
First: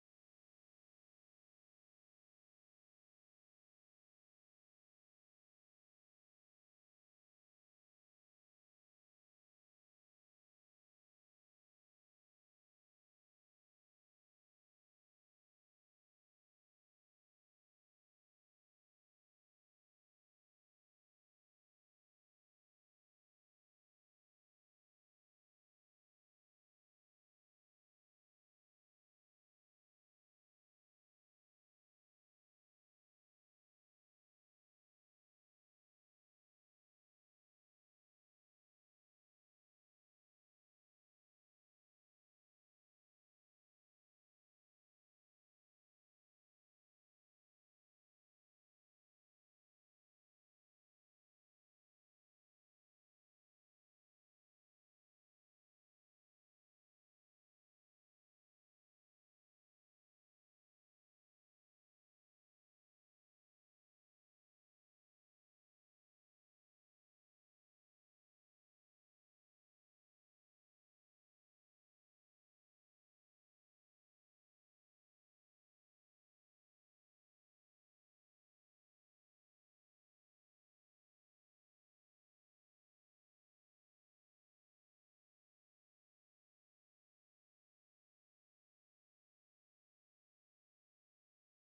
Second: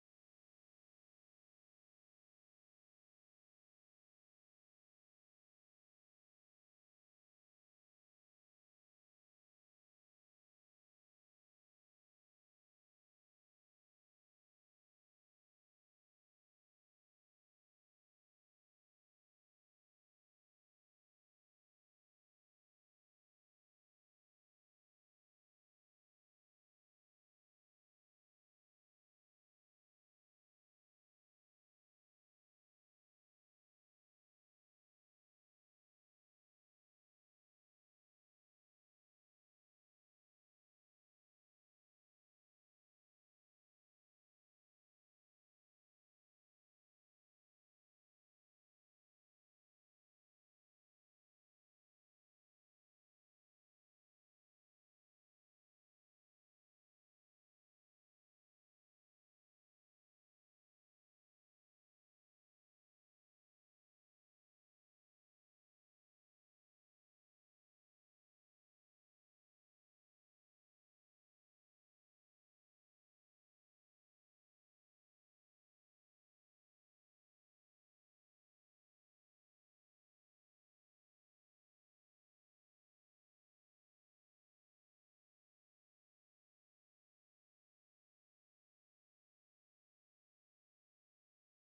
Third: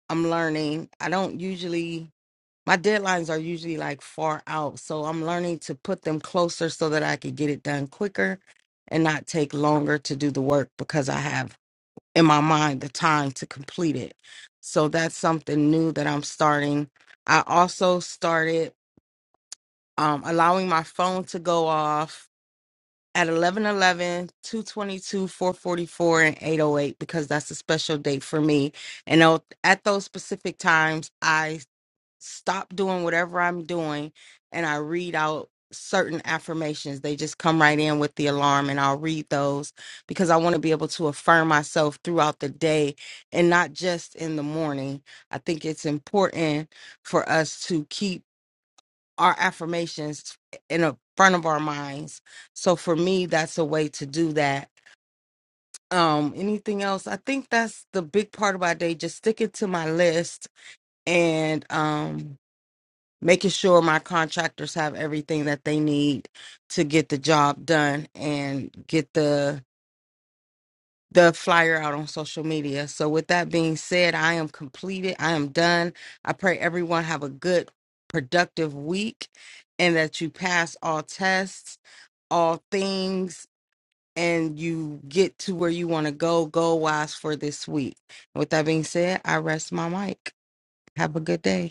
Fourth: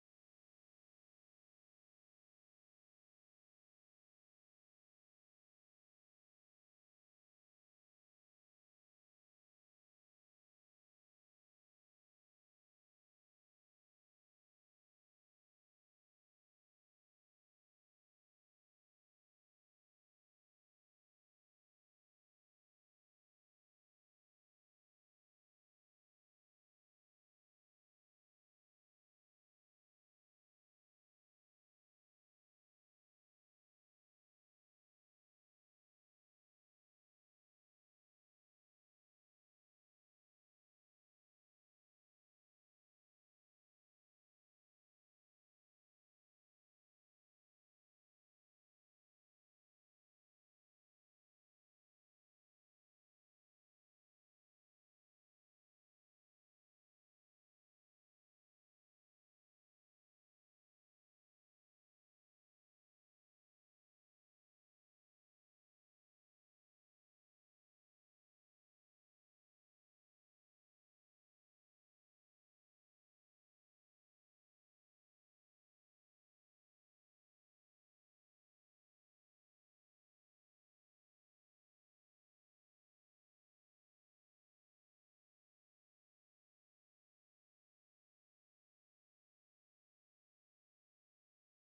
I'm learning. I don't usually, my deadlines are usually like far out. So I'm learning to put them closer so that I can get it done quicker and not take longer to do the work because I have in my mind the time to complete it. So that's something new that I'm starting. I also started um, allowing my phone to go off at eleven, eleven, two 11 222 444 and 808 because that's a special date for me and I'll- at those specific times i stop doing whatever i'm doing and i read out certain affirmations they just come right in with the alarm and i'll read those because i want to be able to affirm myself throughout the day and not just in the morning i think it's important for us to keep our affirmations in a front of our minds. So for me, that's a way to do that. Um, anything else? I think that's the big part of my day. Just sticking to my list and um making sure my contractors have everything that they need to get the job done and get the the flyer out on social media. So with that being said, I am completed. I am done. I pray everyone have a good productive week and that you pass all tests all things and you get to where you want to go, go wise for this week. With that being said, I rest my mic. Have a good day.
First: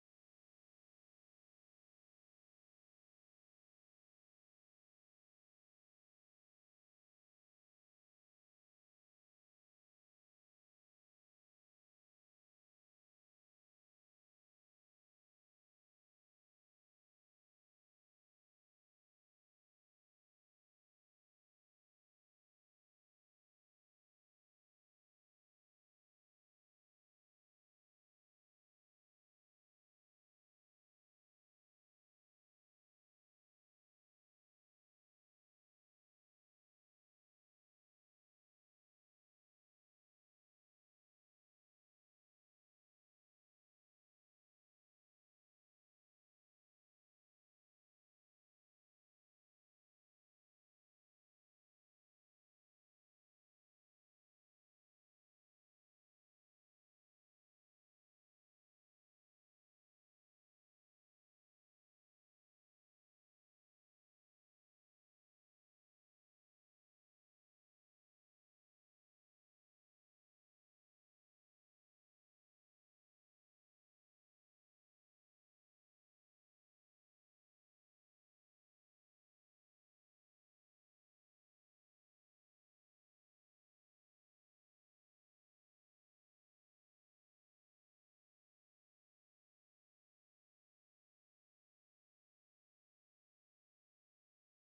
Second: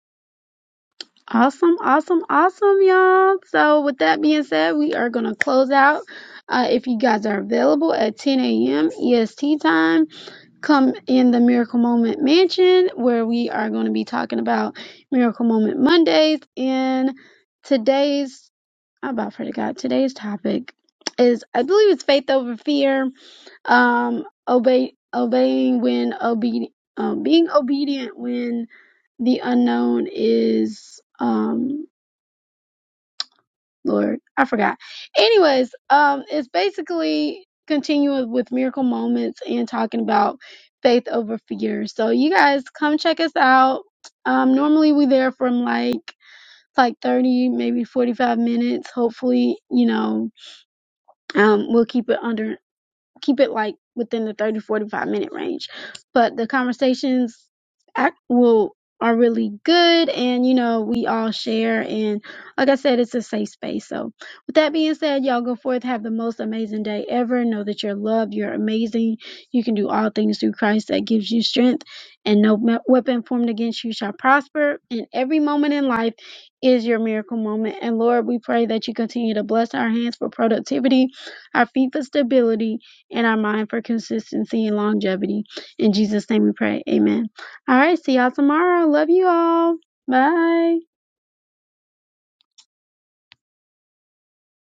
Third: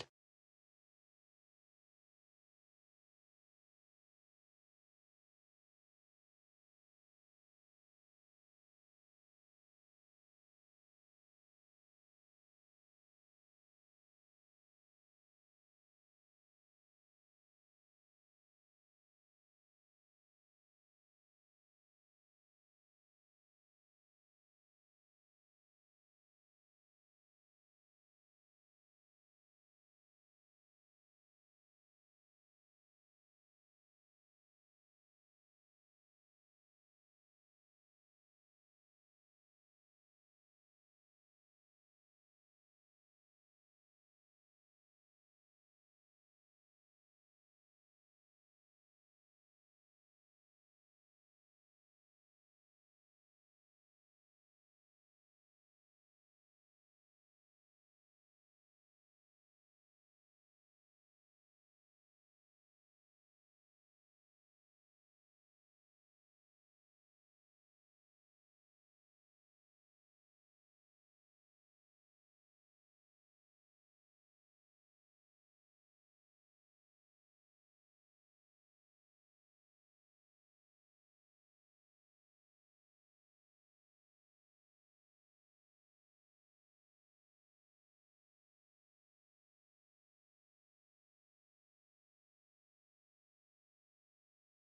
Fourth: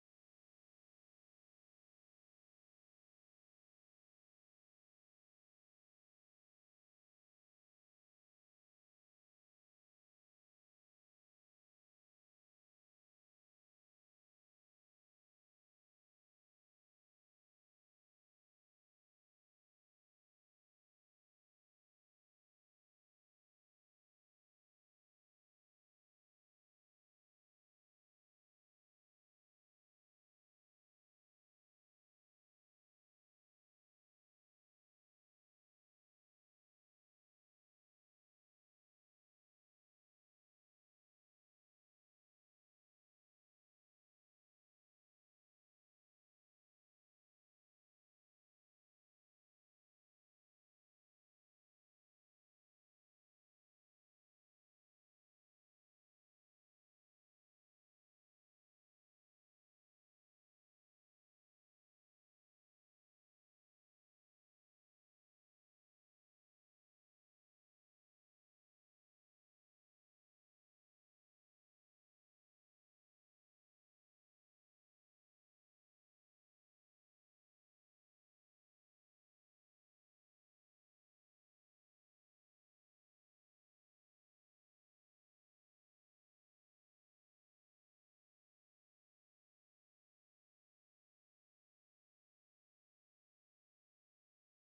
Awesome, awesome, awesome, y'all. So, with that being said, we are going to close out. Uh, if you guys are available at 10 a.m. EST time, come in the Miracle Moment Mansion where we are going to be talking about Miracle Moment Mondays. And today's, I about forgot, today's topic is, I believe it's faith over fear um obey obeying when obe um, being obedient when the unknown is um lord i forgot anyways um it's basically continuing with miracle moments and talking about faith over fear so you guys come check us out um normally we there from like like 30 maybe 45 minutes hopefully you know um we'll keep it under keep it like within the 30 45 minute range but the conversations act will are really good and you know we all share and like i said it's a safe space so with that being said y'all go forth have the most amazing day ever know that you're loved you're amazing you can do all things through christ that gives you strength and no me- weapon formed against you shall prosper and every moment in life is your miracle moment and lord we pray that you continue to bless our hands for productivity our feet for stability in our mind for consistency and longevity. In Jesus' name we pray. Amen. All right. See y'all tomorrow. Love you all. Bye.